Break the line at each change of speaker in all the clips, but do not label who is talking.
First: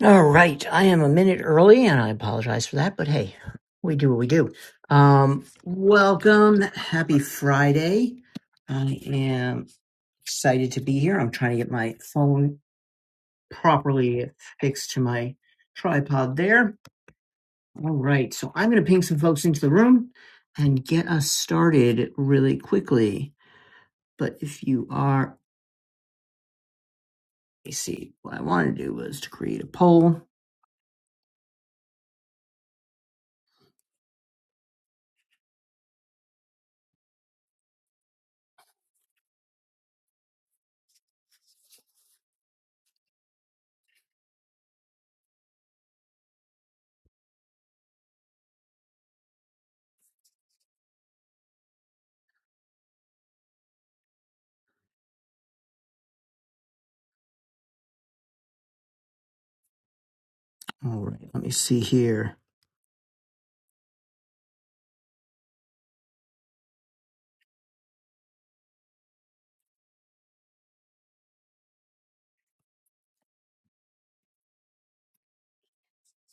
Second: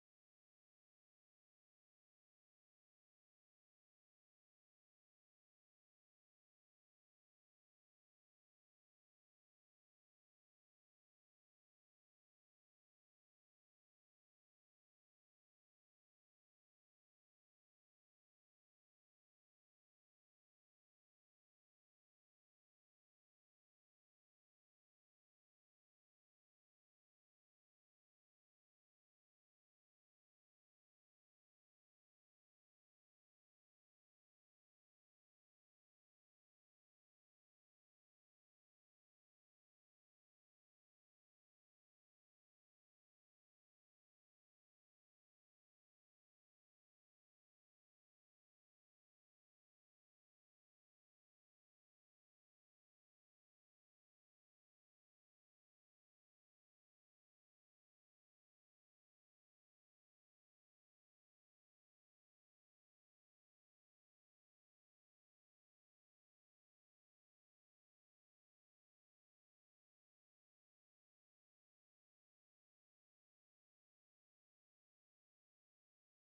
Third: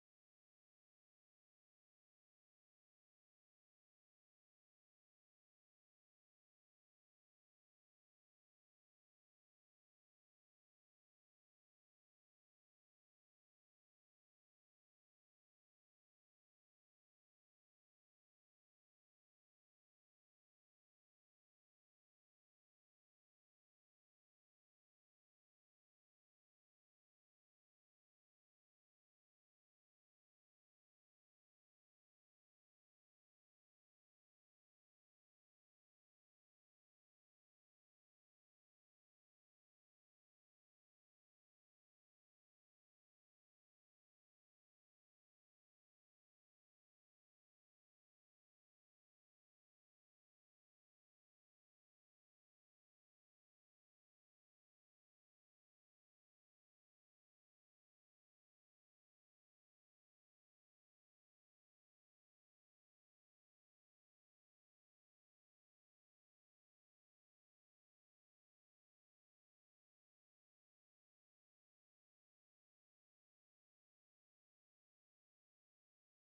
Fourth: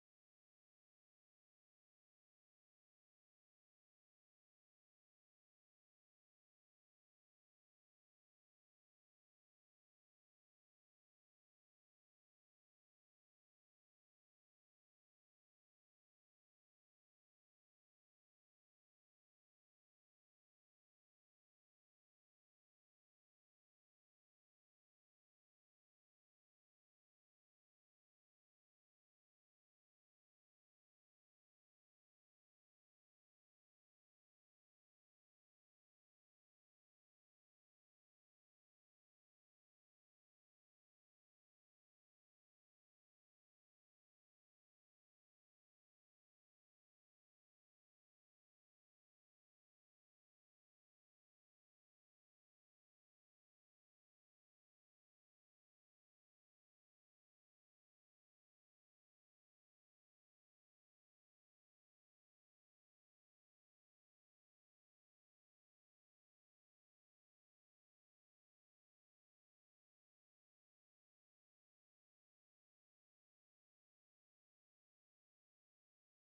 All right, I am a minute early, and I apologize for that, but hey, we do what we do. Um, welcome, happy Friday. I am excited to be here. I'm trying to get my phone properly fixed to my tripod there. All right, so I'm going to ping some folks into the room and get us started really quickly. But if you are, let me see, what I want to do was to create a poll. All right, let me see here.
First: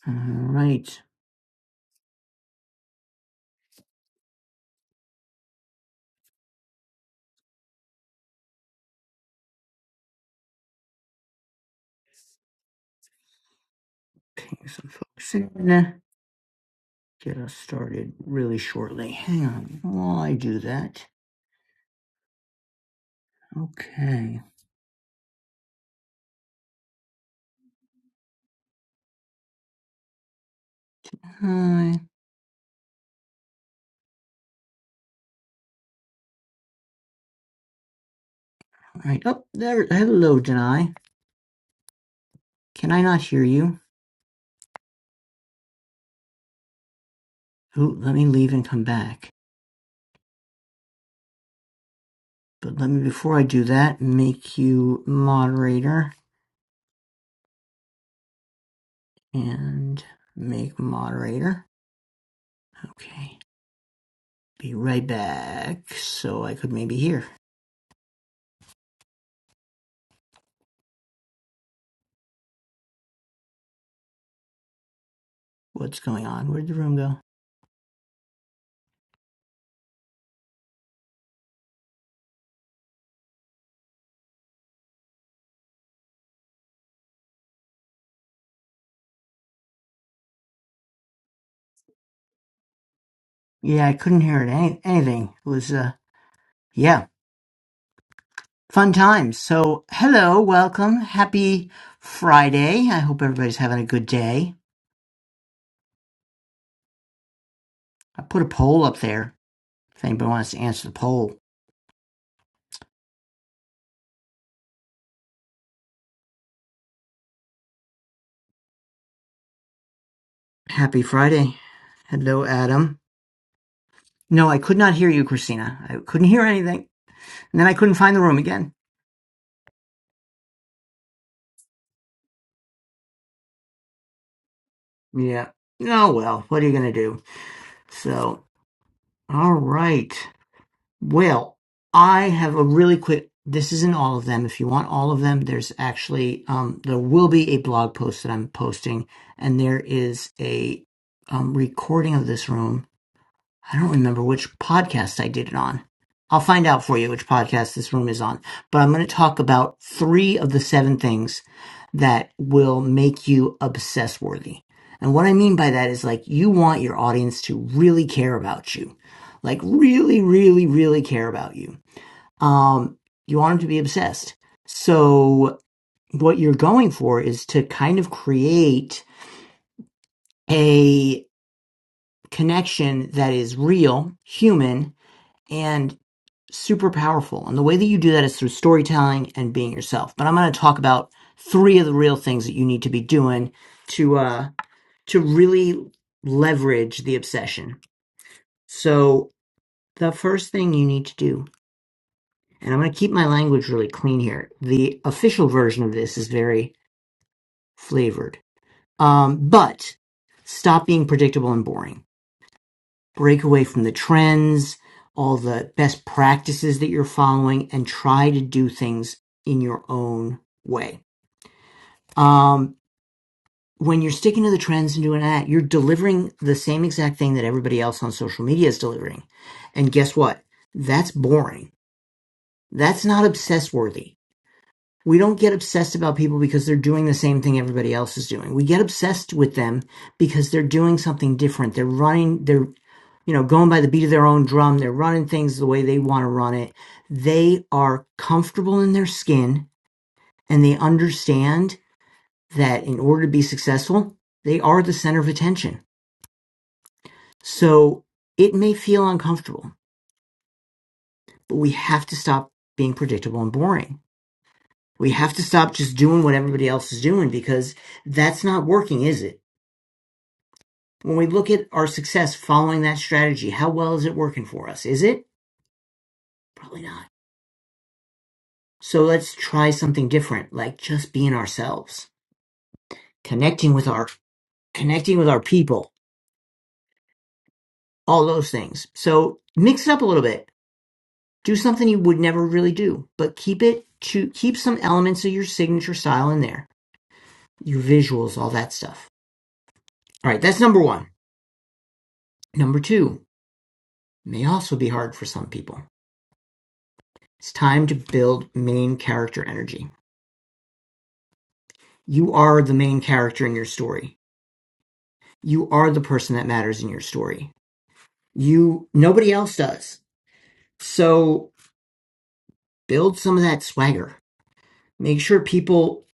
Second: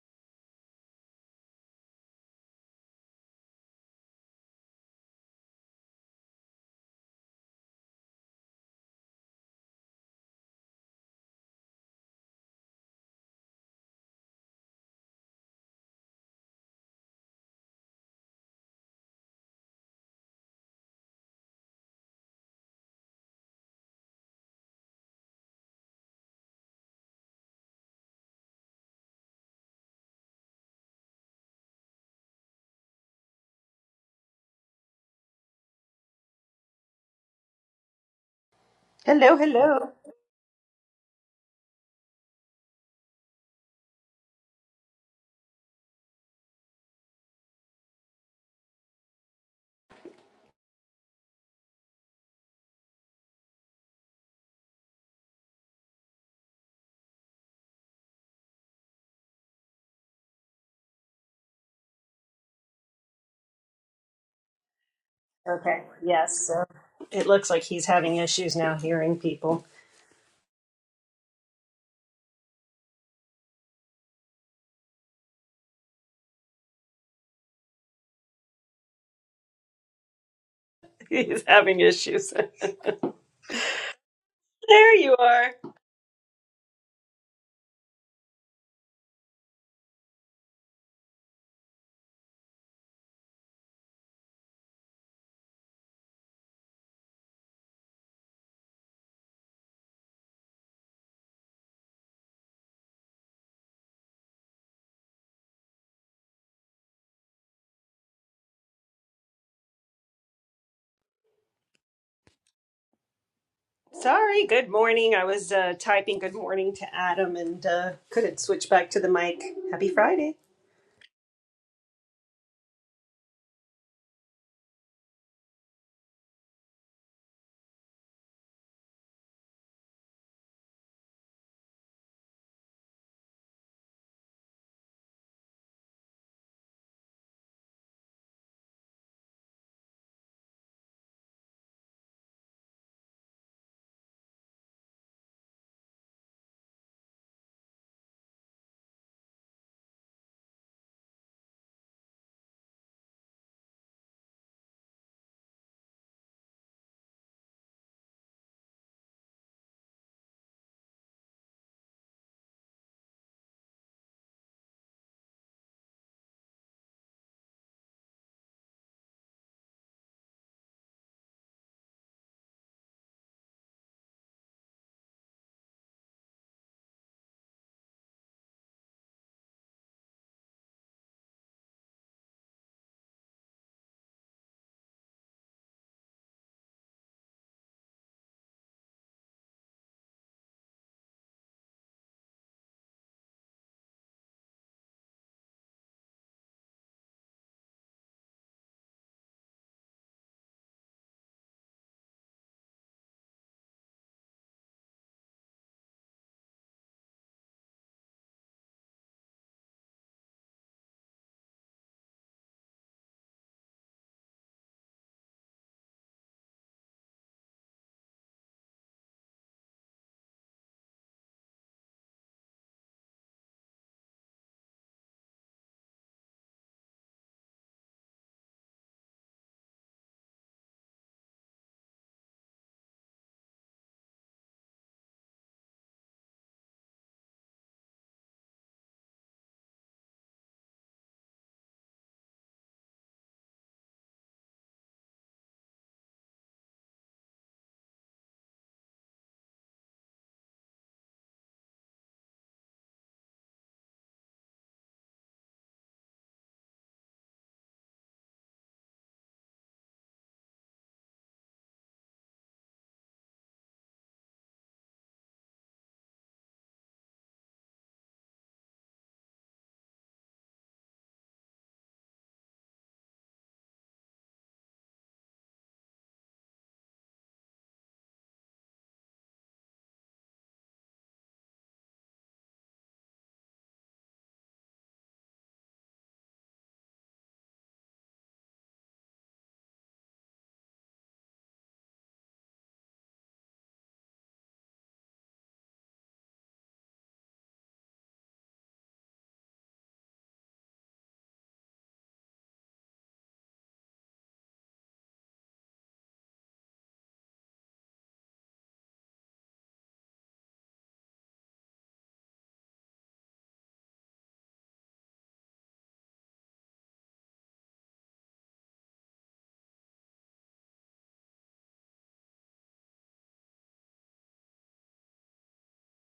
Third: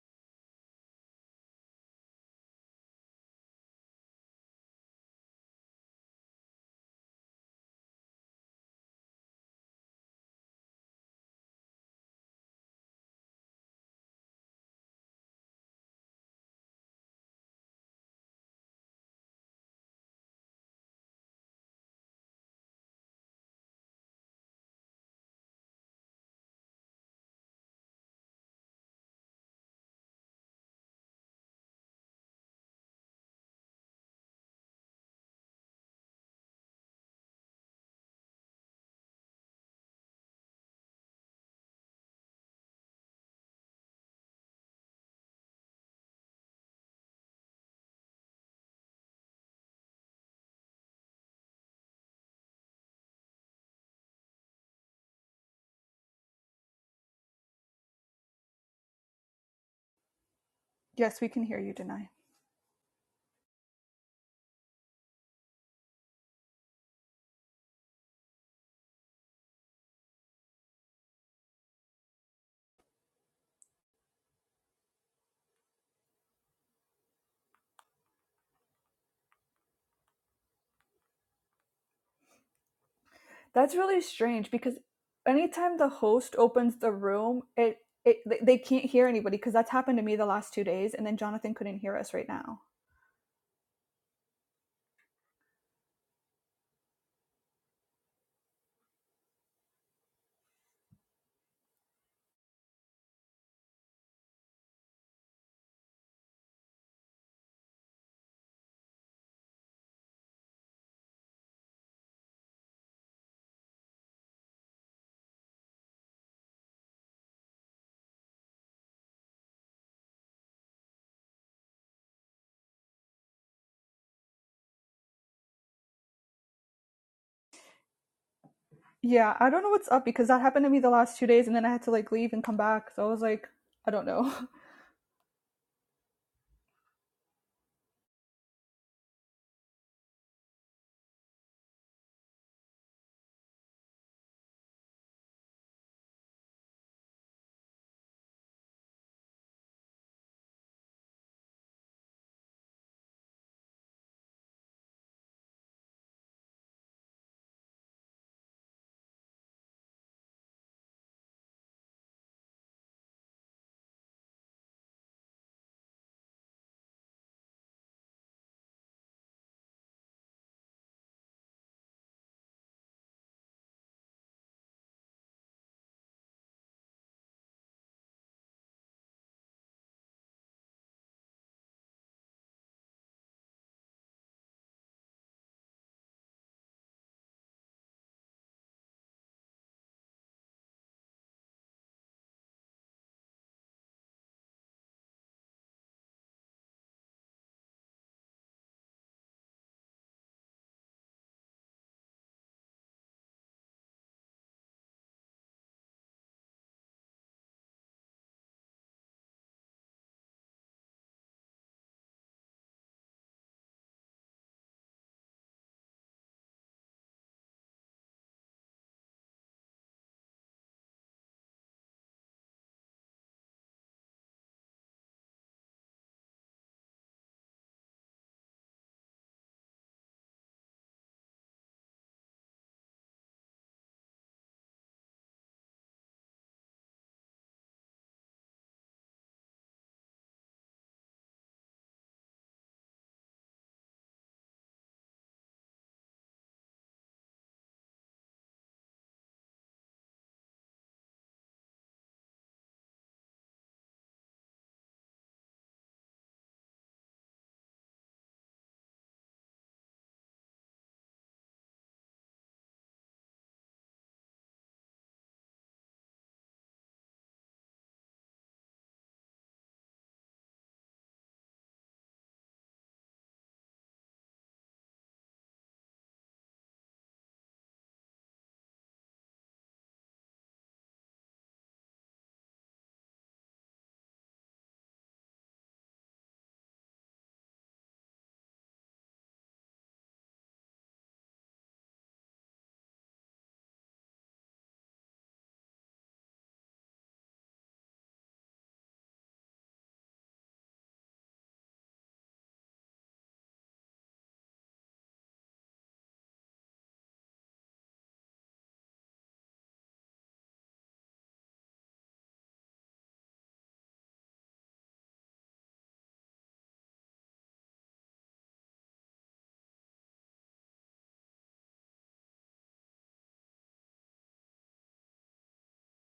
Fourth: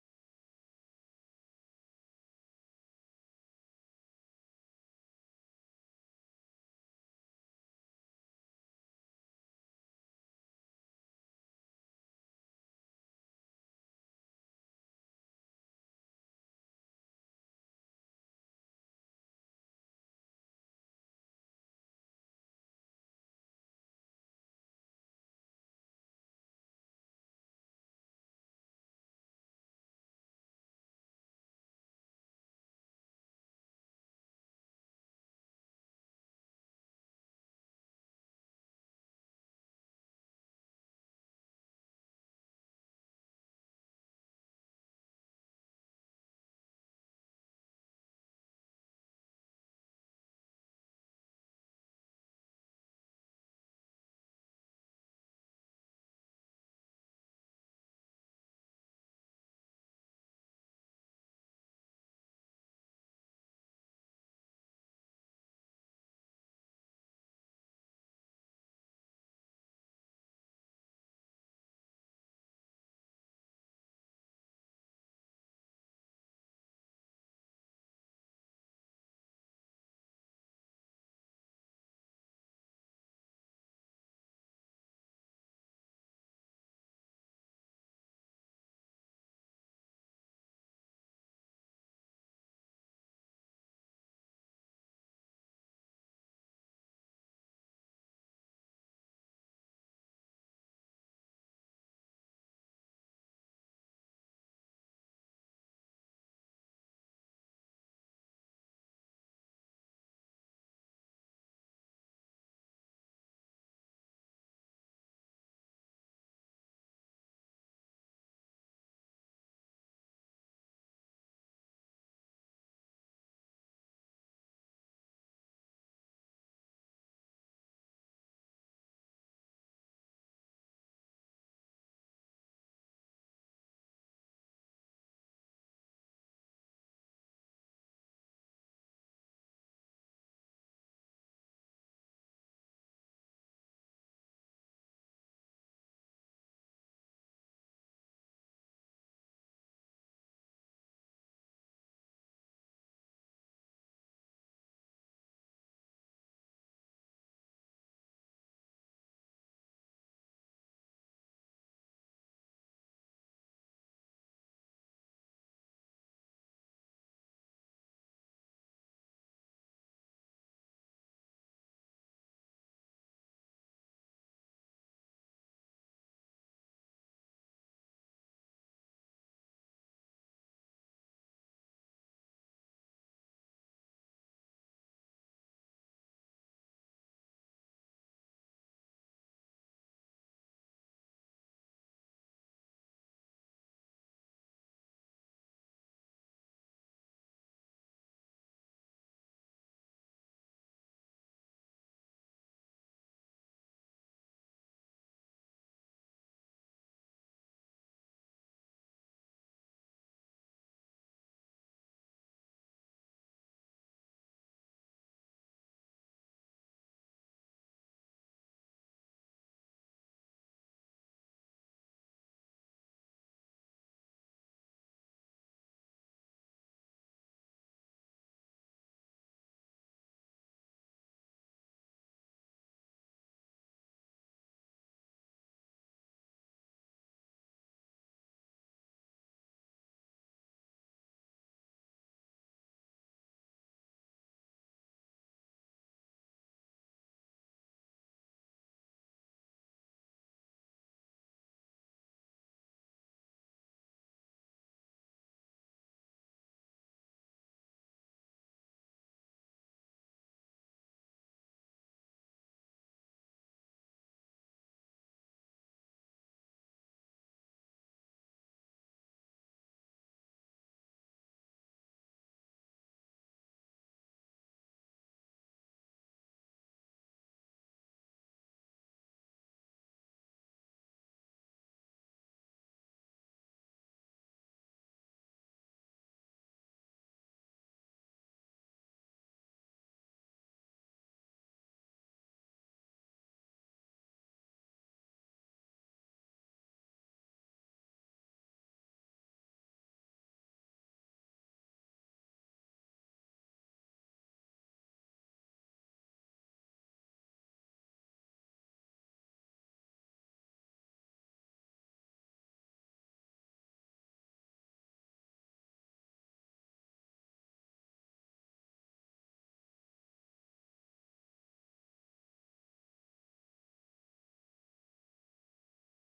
All right. ping some folks in. Get us started really shortly. Hang on while I do that. Okay. Hi. All right.
Hello,
Oh, there.
hello.
Hello, Denai. Can I not hear you? Ooh, let me leave and come back. But let me, before I do that, make you moderator and make
Yes, we can hear
moderator.
you, Denai.
Okay. Be right
Okay,
back so
yes.
I
So
could maybe hear
it looks like he's having issues now hearing people.
what's going on. Where'd the room go?
He's having issues.
That's really strange because
there you are.
anytime the host opens the room, it, it they they can't hear anybody because that's happened to me the last two days, and then Jonathan couldn't hear us right now.
Yeah, I couldn't hear it. Any- anything. It was, uh, yeah. Fun times. So, hello, welcome. Happy Friday. I hope everybody's having a good day. I put a poll up there if anybody wants to answer the poll.
Sorry, good morning. I was uh, typing good morning to Adam and uh, couldn't switch back to the mic. Happy Friday.
Happy Friday. Hello, Adam. No, I could not hear you, Christina. I couldn't hear anything. And then I couldn't find the room again.
Yeah, I don't know what's up because that happened to me the last two days and then I had to like leave and come back. So I was like, I don't know.
Yeah. Oh, well, what are you going to do? So, all right. Well, I have a really quick. This isn't all of them. If you want all of them, there's actually um, there will be a blog post that I'm posting, and there is a um, recording of this room I don't remember which podcast I did it on. I'll find out for you which podcast this room is on. But I'm going to talk about three of the seven things that will make you obsess worthy. And what I mean by that is like you want your audience to really care about you, like really, really, really care about you. Um, you want them to be obsessed. So what you're going for is to kind of create a connection that is real, human, and super powerful. And the way that you do that is through storytelling and being yourself. But I'm going to talk about three of the real things that you need to be doing to uh to really leverage the obsession. So the first thing you need to do, and I'm going to keep my language really clean here. The official version of this is very flavored. Um but stop being predictable and boring break away from the trends, all the best practices that you're following, and try to do things in your own way. Um, when you're sticking to the trends and doing that, you're delivering the same exact thing that everybody else on social media is delivering. And guess what? That's boring. That's not obsessed worthy. We don't get obsessed about people because they're doing the same thing everybody else is doing. We get obsessed with them because they're doing something different. They're running, they're you know, going by the beat of their own drum. They're running things the way they want to run it. They are comfortable in their skin and they understand that in order to be successful, they are the center of attention. So it may feel uncomfortable, but we have to stop being predictable and boring. We have to stop just doing what everybody else is doing because that's not working, is it? When we look at our success following that strategy, how well is it working for us? Is it? Probably not. So let's try something different, like just being ourselves, connecting with our connecting with our people, all those things. So mix it up a little bit. Do something you would never really do, but keep it to keep some elements of your signature style in there. Your visuals, all that stuff. All right, that's number 1. Number 2 may also be hard for some people. It's time to build main character energy. You are the main character in your story. You are the person that matters in your story. You nobody else does So build some of that swagger. Make sure people,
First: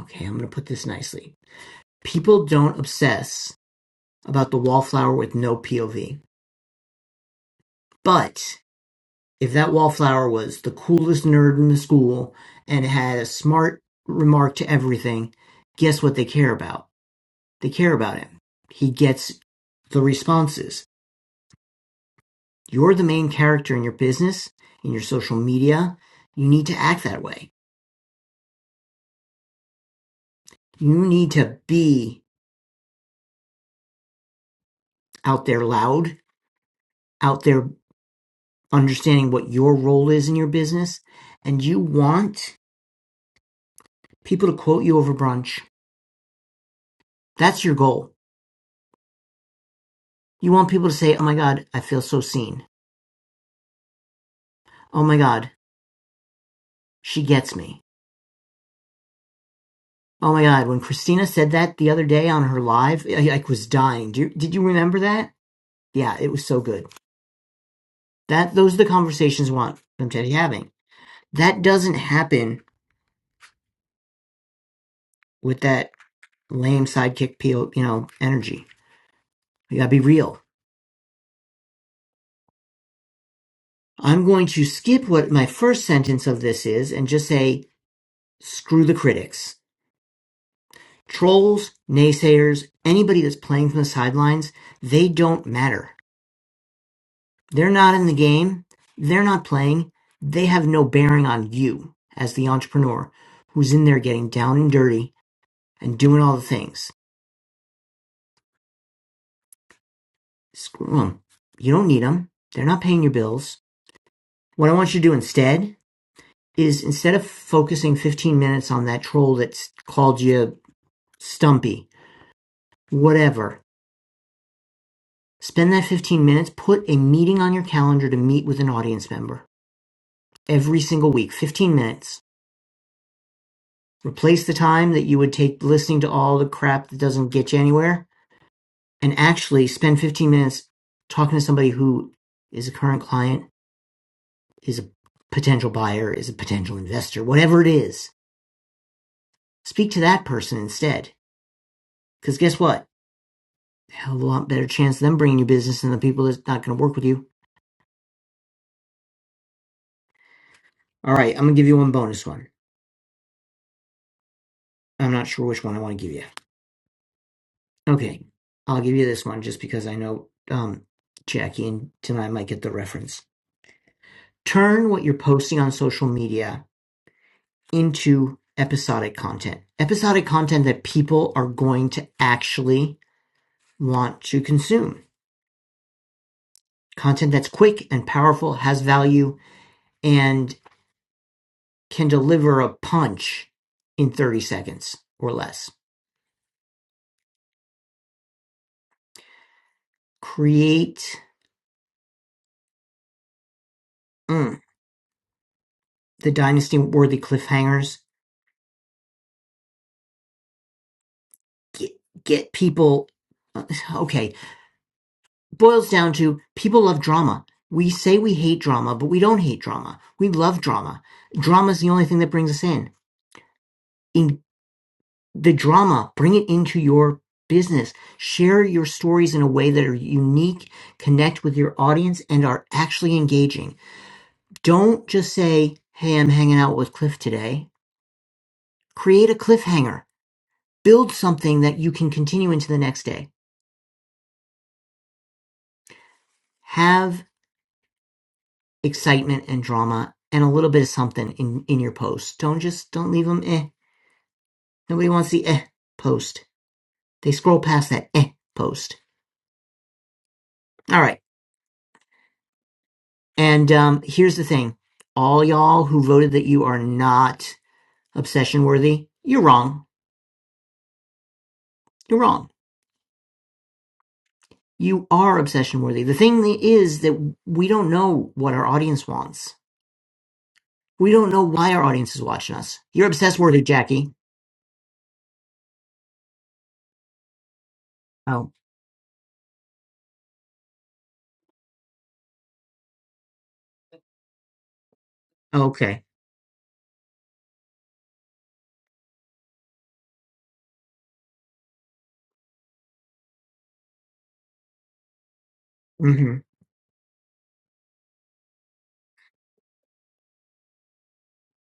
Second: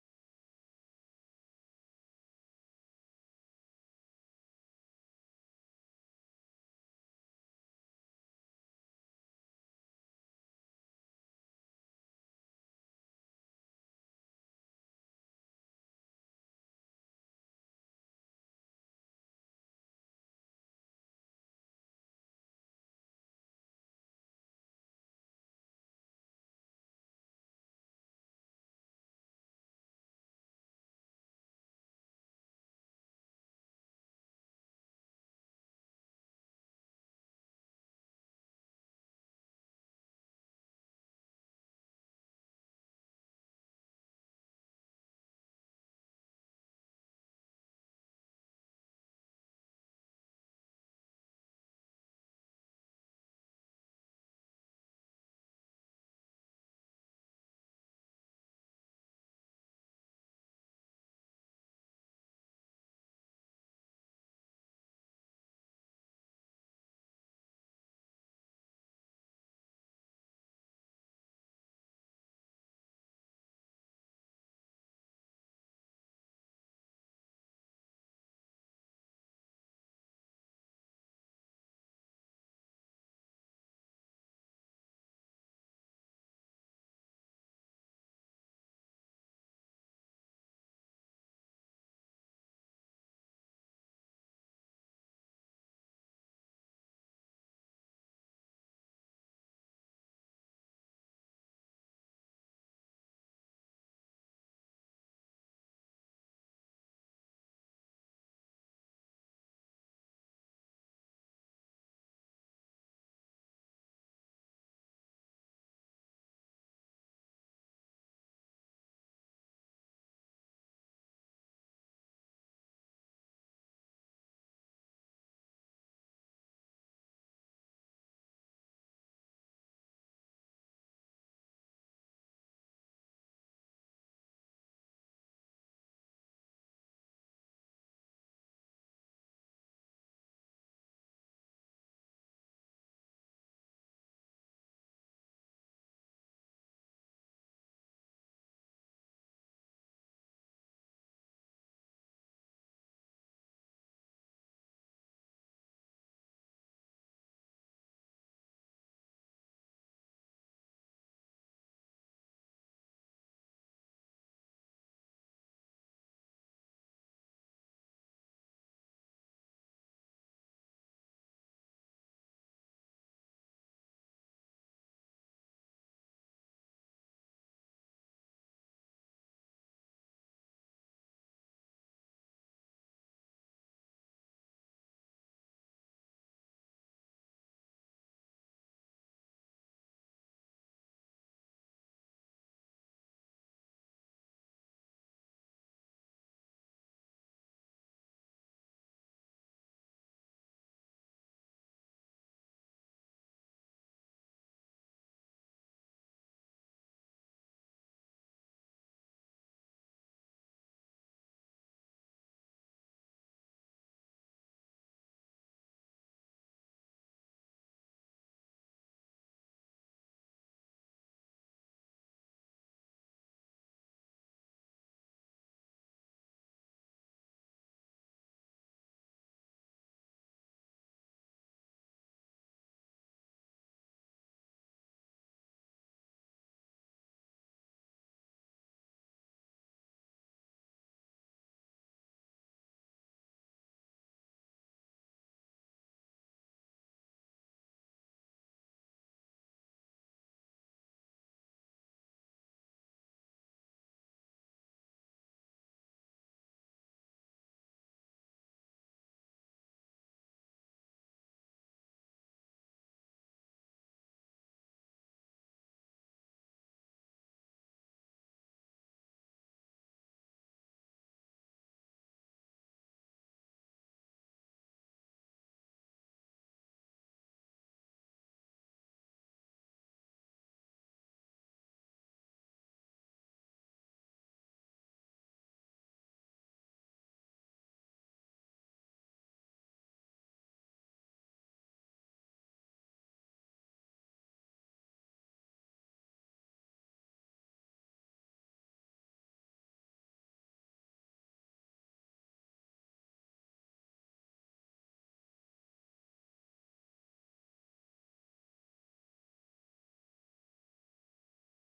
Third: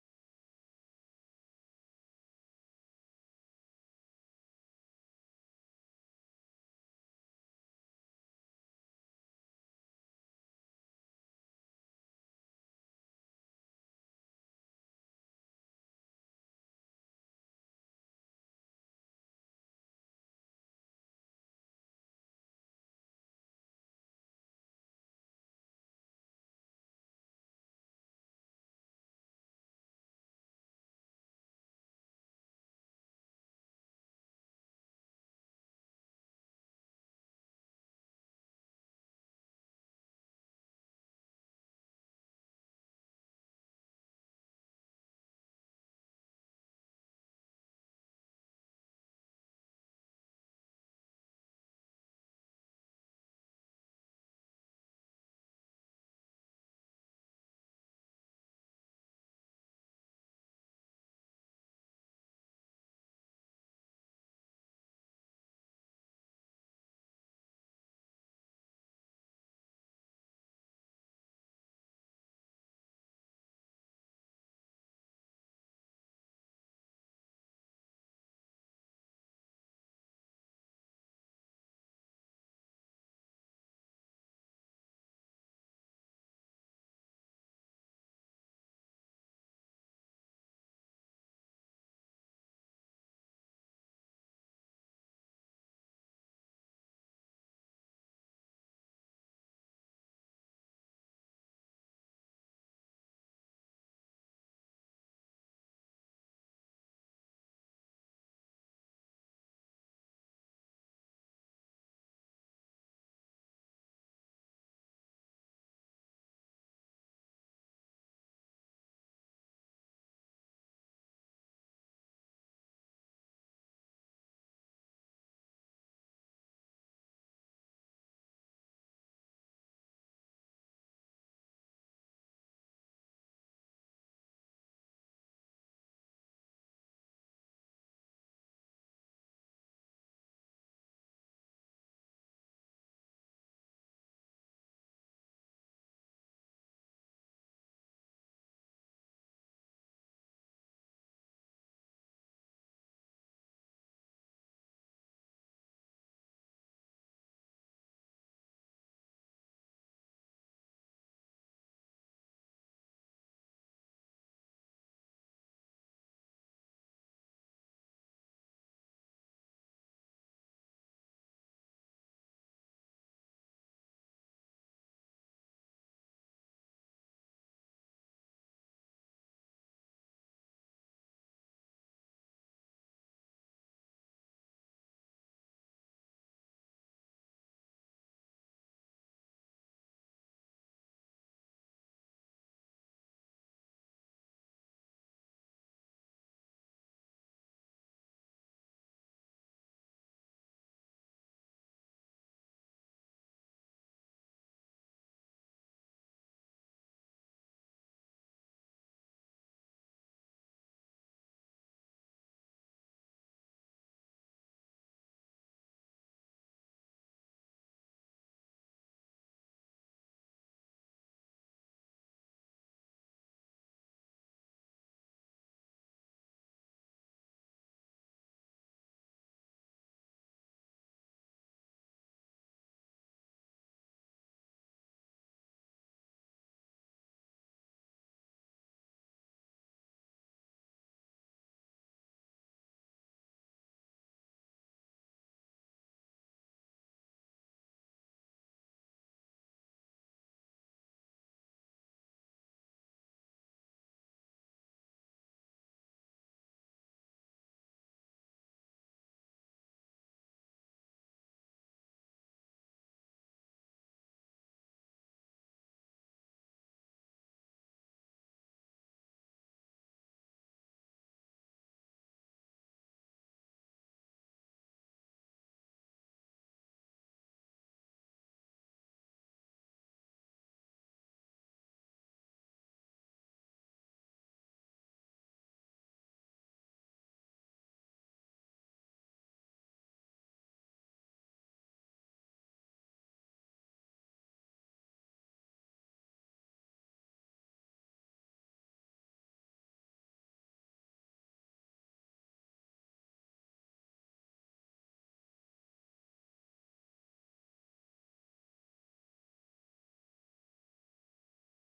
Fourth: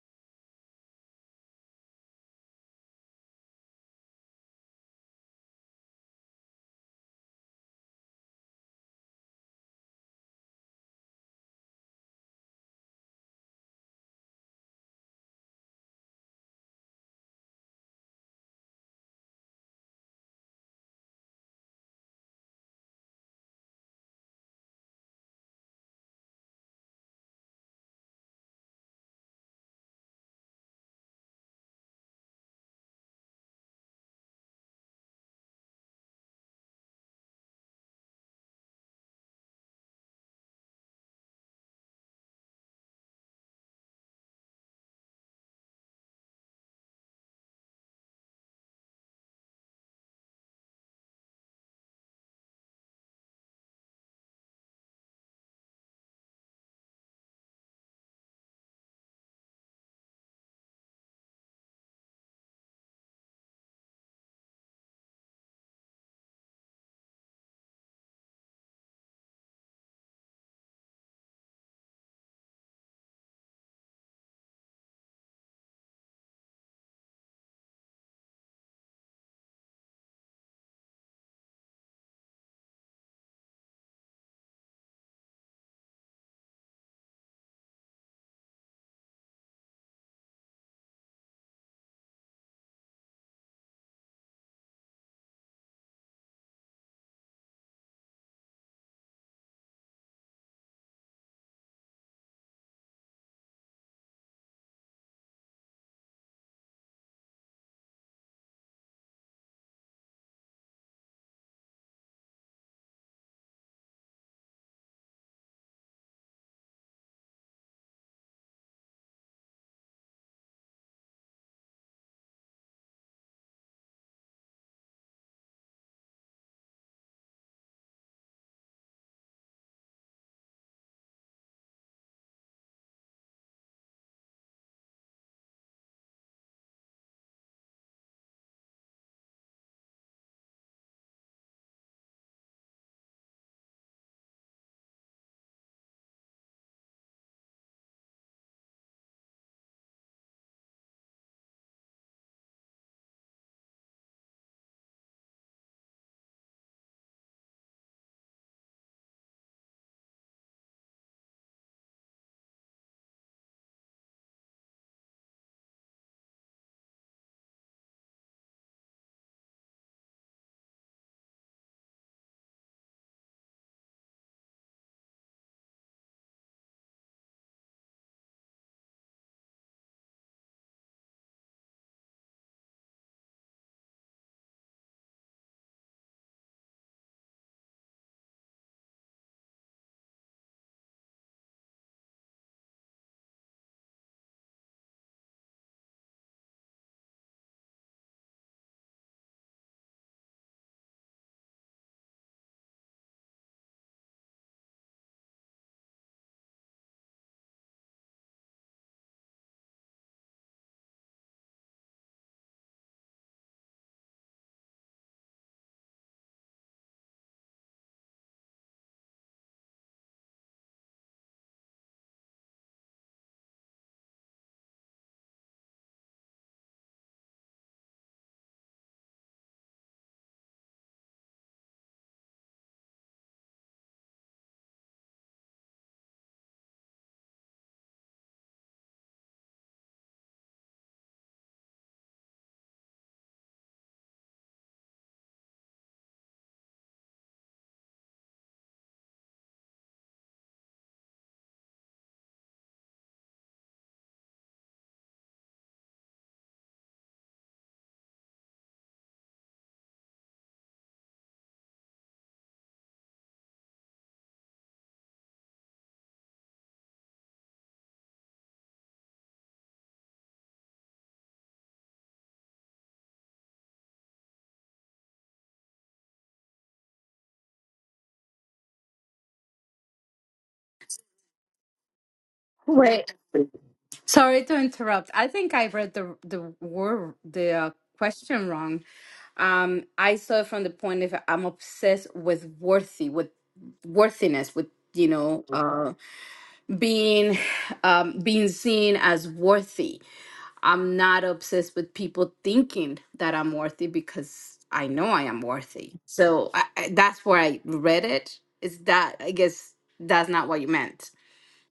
okay, I'm going to put this nicely. People don't obsess about the wallflower with no POV. But if that wallflower was the coolest nerd in the school and had a smart remark to everything, guess what they care about? They care about him. He gets the responses. You're the main character in your business, in your social media. You need to act that way. You need to be out there loud out there understanding what your role is in your business and you want people to quote you over brunch. That's your goal. You want people to say, Oh my God, I feel so seen. Oh my God, she gets me. Oh my God, when Christina said that the other day on her live, I, I was dying. Do you, did you remember that? Yeah, it was so good. That those are the conversations I want them to be having. That doesn't happen with that lame sidekick, peel, you know, energy. You gotta be real I'm going to skip what my first sentence of this is and just say, screw the critics. Trolls, naysayers, anybody that's playing from the sidelines, they don't matter. They're not in the game. They're not playing. They have no bearing on you as the entrepreneur who's in there getting down and dirty and doing all the things. Screw them. You don't need them. They're not paying your bills. What I want you to do instead is instead of focusing 15 minutes on that troll that's called you stumpy Whatever. Spend that 15 minutes. Put a meeting on your calendar to meet with an audience member every single week. 15 minutes. Replace the time that you would take listening to all the crap that doesn't get you anywhere and actually spend 15 minutes talking to somebody who is a current client, is a potential buyer, is a potential investor, whatever it is. Speak to that person instead. Because guess what? A Hell of a lot better chance of them bringing you business than the people that's not going to work with you. All right, I'm going to give you one bonus one. I'm not sure which one I want to give you. Okay, I'll give you this one just because I know um, Jackie and Tim might get the reference. Turn what you're posting on social media into episodic content, episodic content that people are going to actually want to consume, content that's quick and powerful, has value, and can deliver a punch in 30 seconds or less. Create mm, the dynasty worthy cliffhangers. Get, get people. uh, Okay, boils down to people love drama. We say we hate drama, but we don't hate drama. We love drama. Drama is the only thing that brings us in. In the drama, bring it into your business. Share your stories in a way that are unique, connect with your audience, and are actually engaging. Don't just say, Hey, I'm hanging out with Cliff today. Create a cliffhanger. Build something that you can continue into the next day. Have excitement and drama and a little bit of something in in your post. Don't just don't leave them eh. Nobody wants the eh post. They scroll past that eh post. All right. And um, here's the thing: all y'all who voted that you are not obsession worthy, you're wrong. You're wrong. You are obsession worthy. The thing is that we don't know what our audience wants. We don't know why our audience is watching us. You're
Wait,
obsessed worthy, Jackie.
sorry to interrupt. I think I read the the word the uh, question
Oh,
wrong. Um, I saw it from the point of I'm obsessed with worthy, with worthiness, with you know, uh,
okay.
being um, being seen as worthy. I'm not obsessed with people thinking that I'm worthy because I know I am worthy.
hmm
So I, I, that's where I read it. Is that I guess that's not what you meant.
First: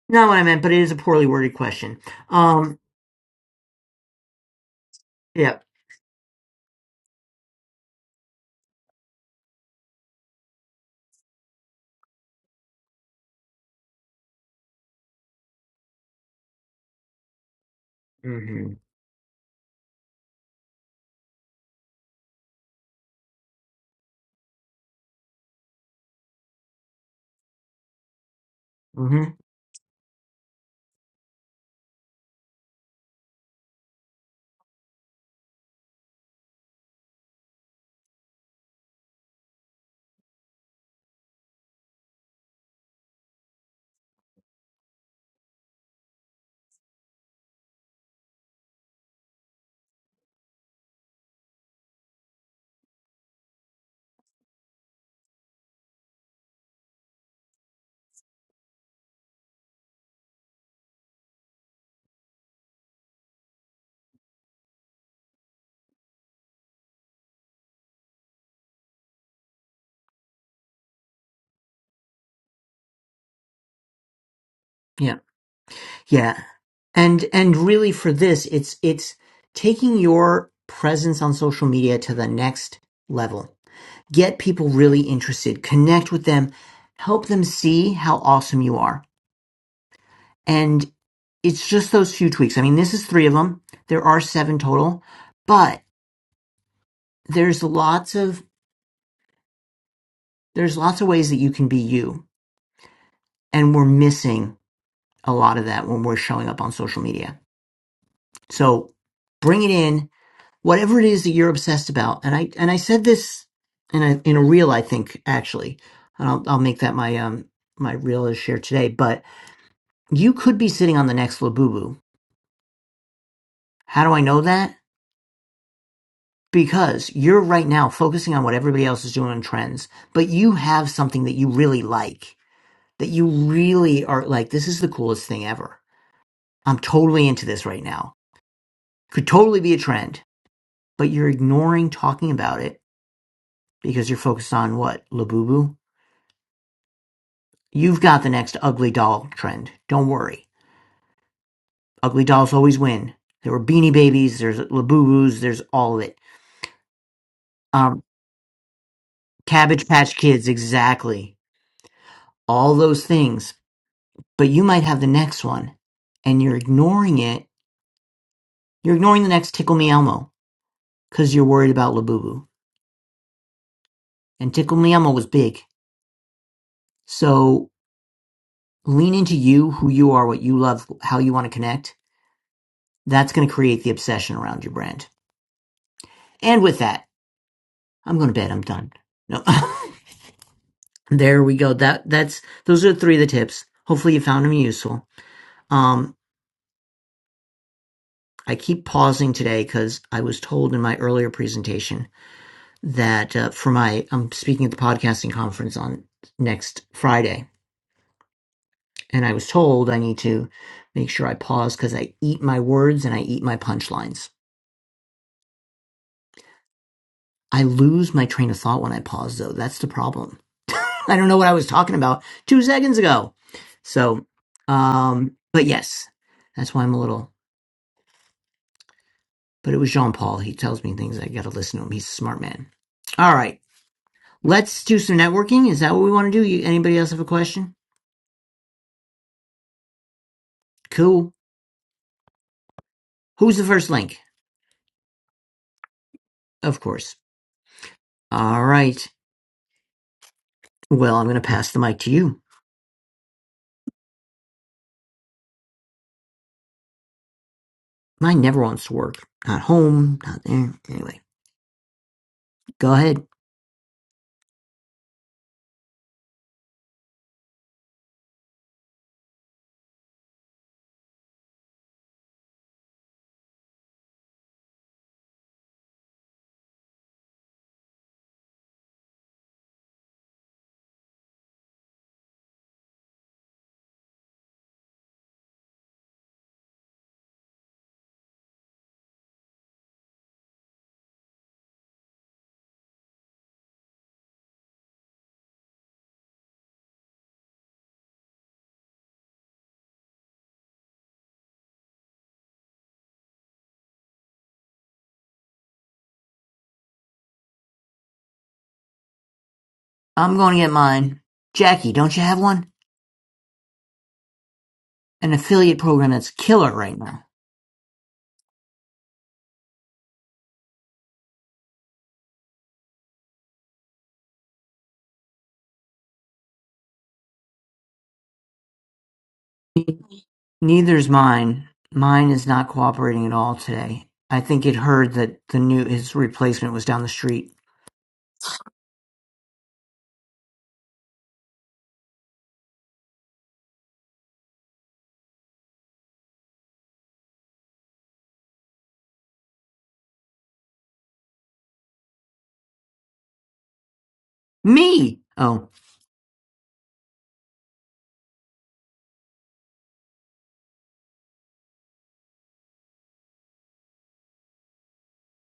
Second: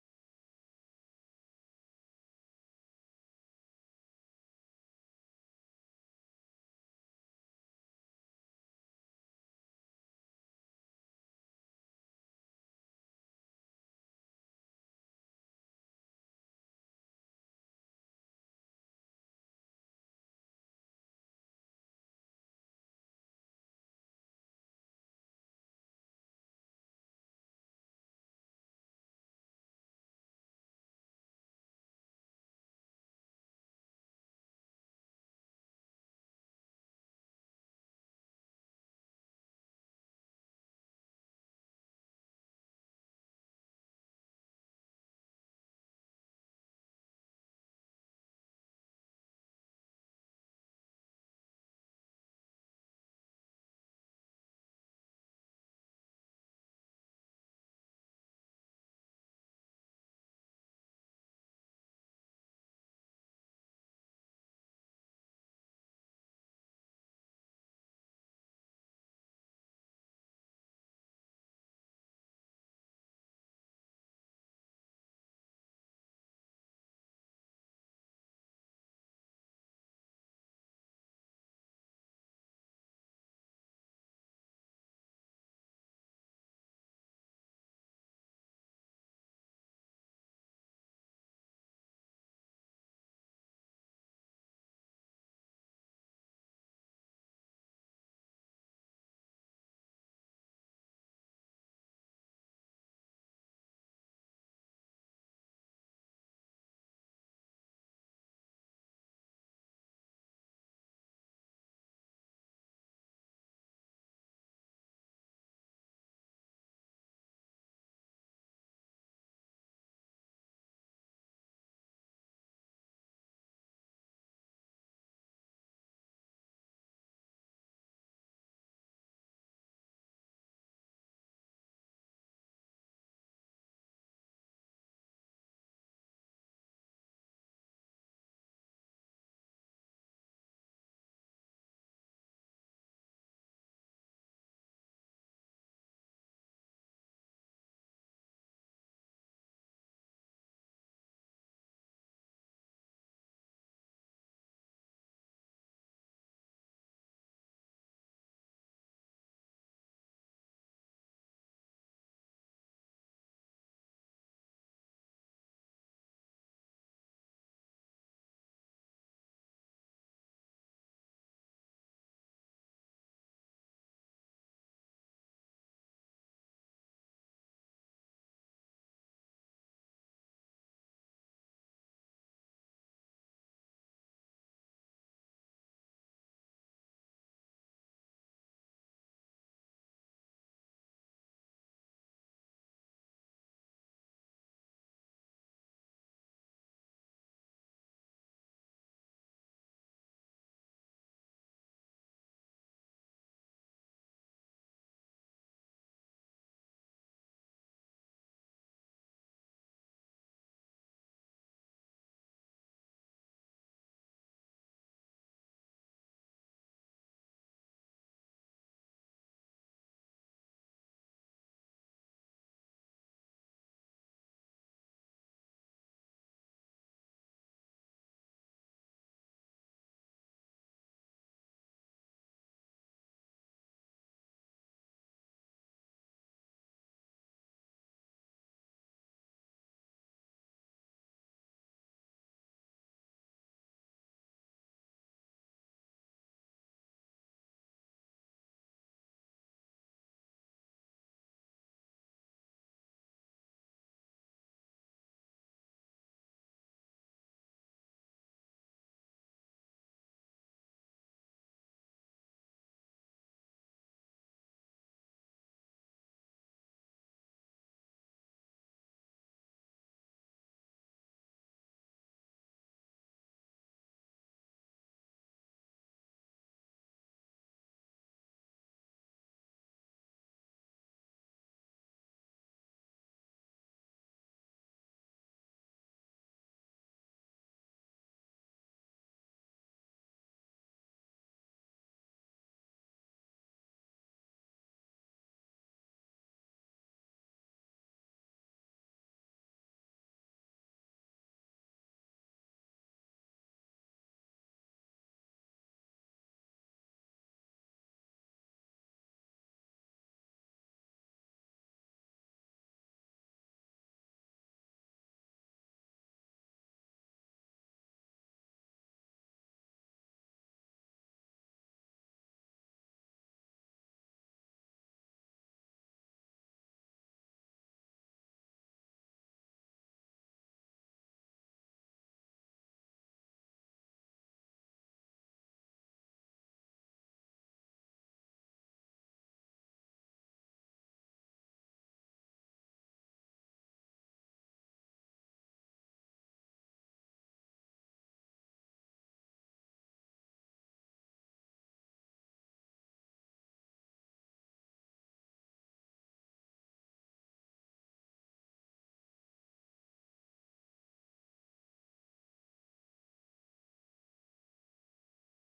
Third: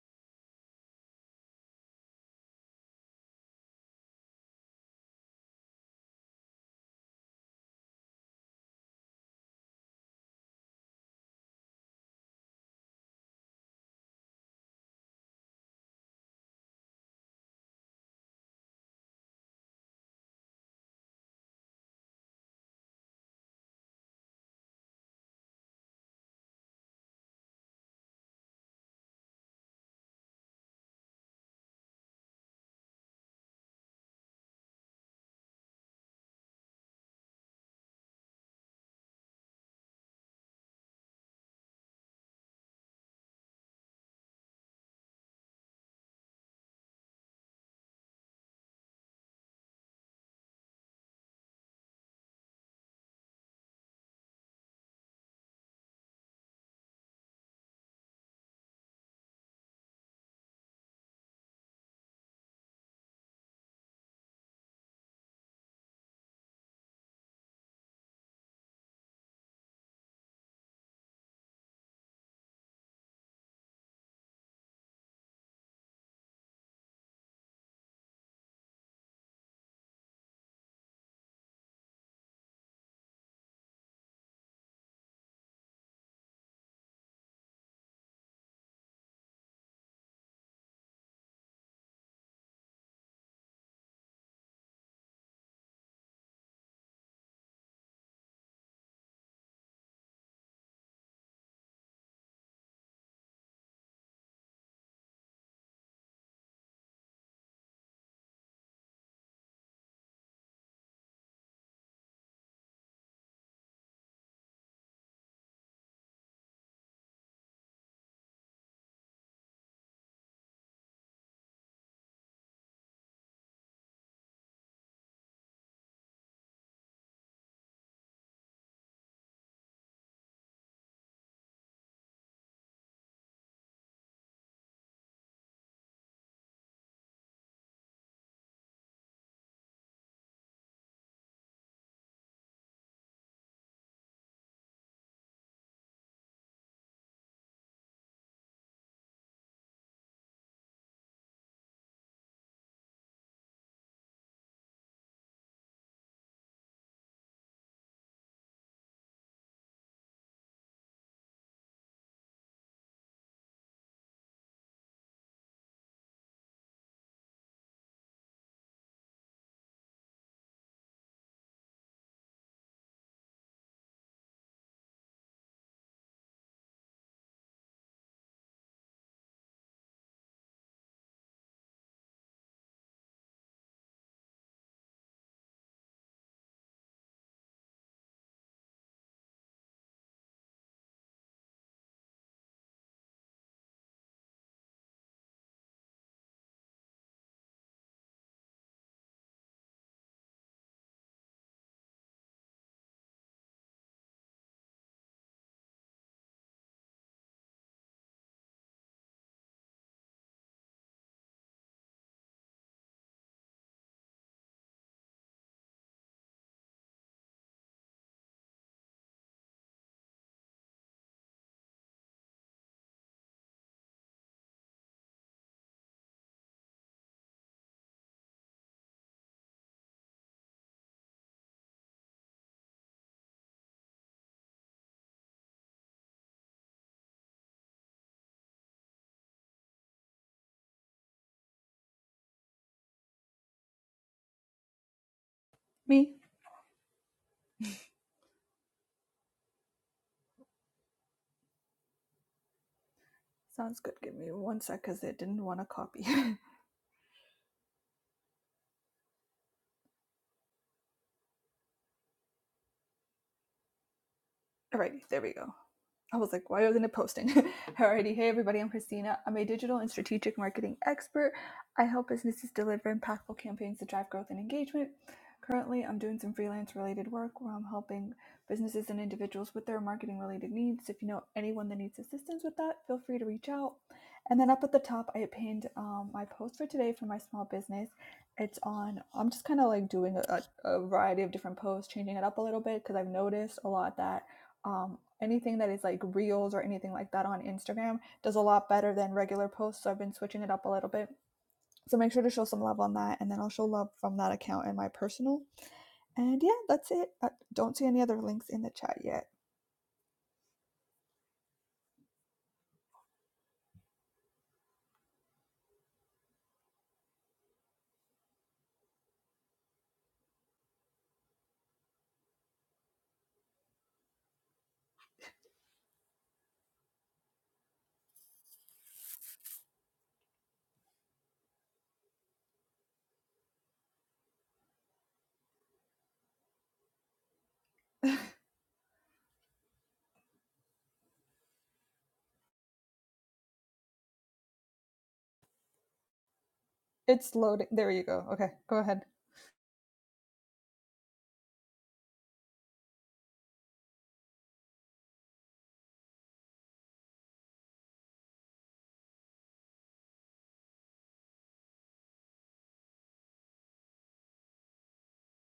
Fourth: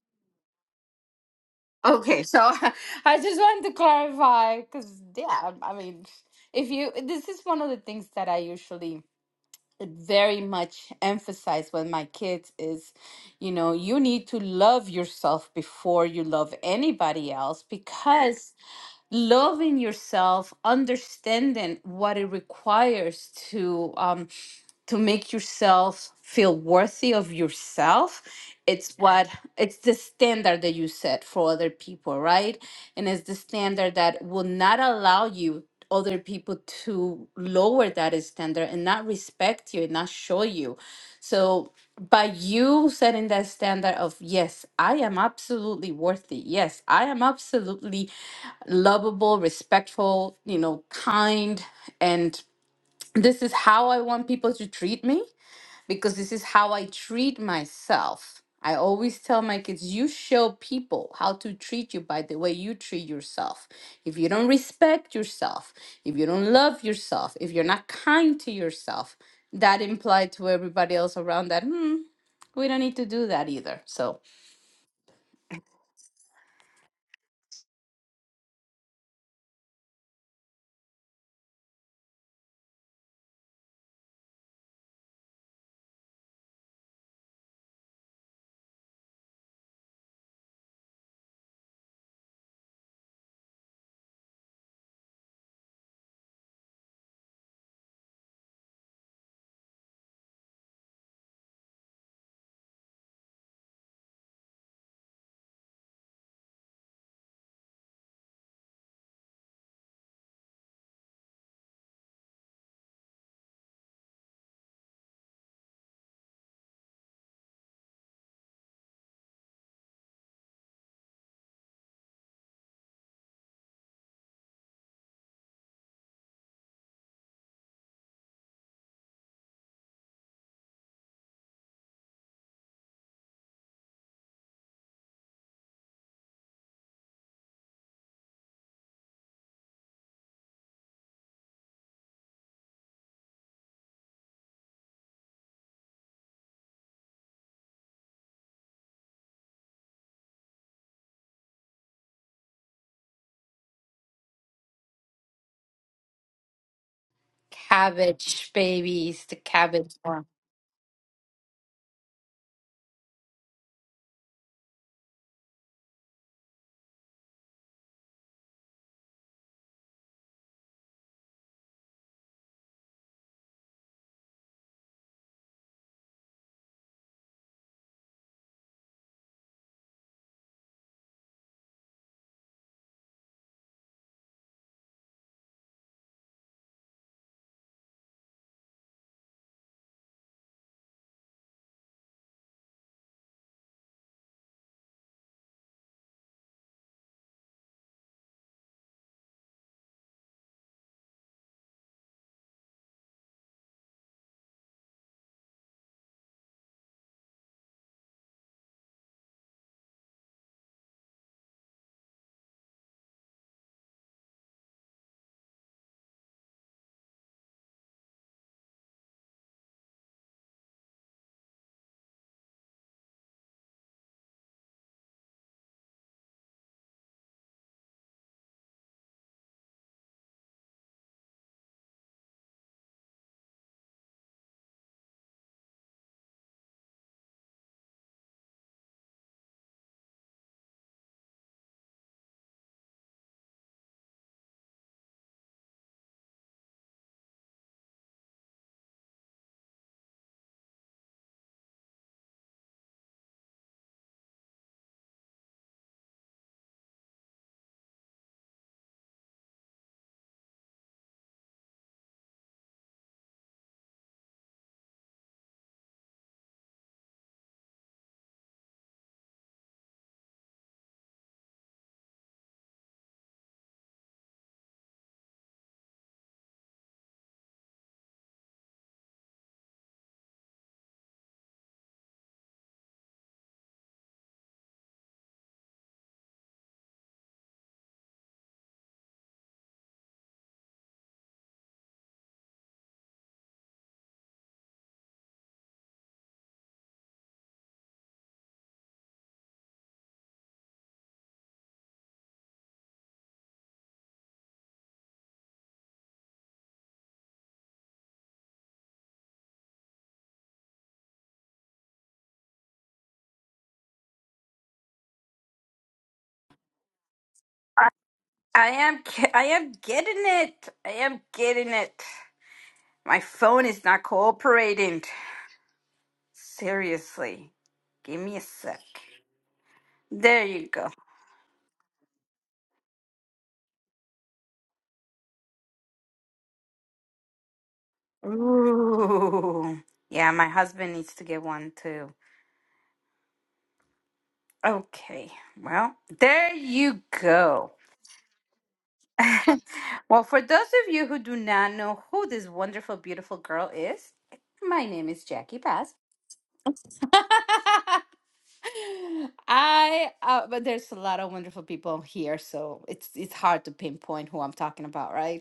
Not what I meant, but it is a poorly worded question.
Okay, so
Um,
I just wanted to clarify because, yeah,
Yep.
I mean, if you, this is one of the things that I usually very much emphasize with my kids is, you know, you need to love yourself before you love anybody else because
hmm
loving yourself, understanding what it requires to um, to make yourself feel worthy of yourself. It's
hmm
what it's the standard that you set for other people, right? And it's the standard that will not allow you other people to lower that standard and not respect you and not show you. So by you setting that standard of yes, I am absolutely worthy. Yes, I am absolutely lovable, respectful, you know, kind. And this is how I want people to treat me because this is how I treat myself. I always tell my kids, you show people how to treat you by the way you treat yourself. If you don't respect yourself, if you don't love yourself, if you're not kind to yourself, that implied to everybody else around that, hmm, we don't need to do that either. So,
Yeah. Yeah. And and really for this, it's it's taking your presence on social media to the next level. Get people really interested, connect with them, help them see how awesome you are. And it's just those few tweaks. I mean, this is three of them. There are seven total, but there's lots of there's lots of ways that you can be you. And we're missing a lot of that when we're showing up on social media. So bring it in whatever it is that you're obsessed about and i and i said this in a in a reel i think actually and i'll, I'll make that my um my reel is shared today but you could be sitting on the next labubu how do i know that because you're right now focusing on what everybody else is doing on trends but you have something that you really like that you really are like this is the coolest thing ever i'm totally into this right now could totally be a trend but you're ignoring talking about it because you're focused on what labubu You've got the next ugly doll trend. Don't worry. Ugly dolls always win. There were Beanie Babies, there's Labubu's, there's all of it. Um,
cabbage babies, the
Cabbage
cabbage
Patch Kids, exactly. All those things. But you might have the next one and you're ignoring it. You're ignoring the next Tickle Me Elmo because you're worried about Labubu. And Tickle Me Elmo was big. So lean into you, who you are, what you love, how you want to connect. That's going to create the obsession around your brand. And with that, I'm going to bed. I'm done. No. There we go. That that's those are three of the tips. Hopefully you found them useful. Um, I keep pausing today because I was told in my earlier presentation that uh, for my I'm speaking at the podcasting conference on next Friday, and I was told I need to make sure I pause because I eat my words and I eat my punchlines. I lose my train of thought when I pause, though. That's the problem. I don't know what I was talking about two seconds ago. So, um, but yes, that's why I'm a little but it was Jean Paul. He tells me things. I got to listen to him. He's a smart man. All right. Let's do some networking. Is that what we want to do? You, anybody else have a question? Cool. Who's the first link?
me?
Of course. All right. Well, I'm going to pass the mic to you.
Sounds good. Give me one sec because it didn't want to copy.
Mine never wants to work. Not home, not there. Anyway, go ahead.
Alrighty, there we go. I was like, why wasn't it posting? Alrighty, hey everybody, I'm Christina. I'm a digital and strategic marketing expert. I help businesses deliver impactful campaigns to drive growth and engagement. Currently, I'm doing some freelance related work where I'm helping businesses and individuals with their marketing related needs. If you know anyone that needs assistance with that, feel free to reach out. And then up at the top, I pinned um, my post for today for my small business. It's on, I'm just kind of like doing a a variety of different posts, changing it up a little bit because I've noticed a lot that um, anything that is like reels or anything like that on Instagram does a lot better than regular posts. So I've been switching it up a little bit. So make sure to show some love on that, and then I'll show love from that account and my personal. And yeah, that's it. I don't see any other links in the chat yet.
I'm going to get mine. Jackie, don't you have one? An affiliate program that's killer right now.
I am. ge- I am getting it. I am getting it. My phone is not cooperating. Seriously, give me a sec. There you go.
Neither's mine. Mine is not cooperating at all today. I think it heard that the new his replacement was down the street
Ooh. Yeah, my husband needs to get one too. Okay. Well, there you
It's loading.
go.
There you go. Okay, go ahead.
well, for those of you who do not know who this wonderful, beautiful girl is, my name
Me!
is Jackie
Oh,
Bass. I uh, but there's a lot of wonderful people here, so it's it's hard to pinpoint who I'm talking about, right?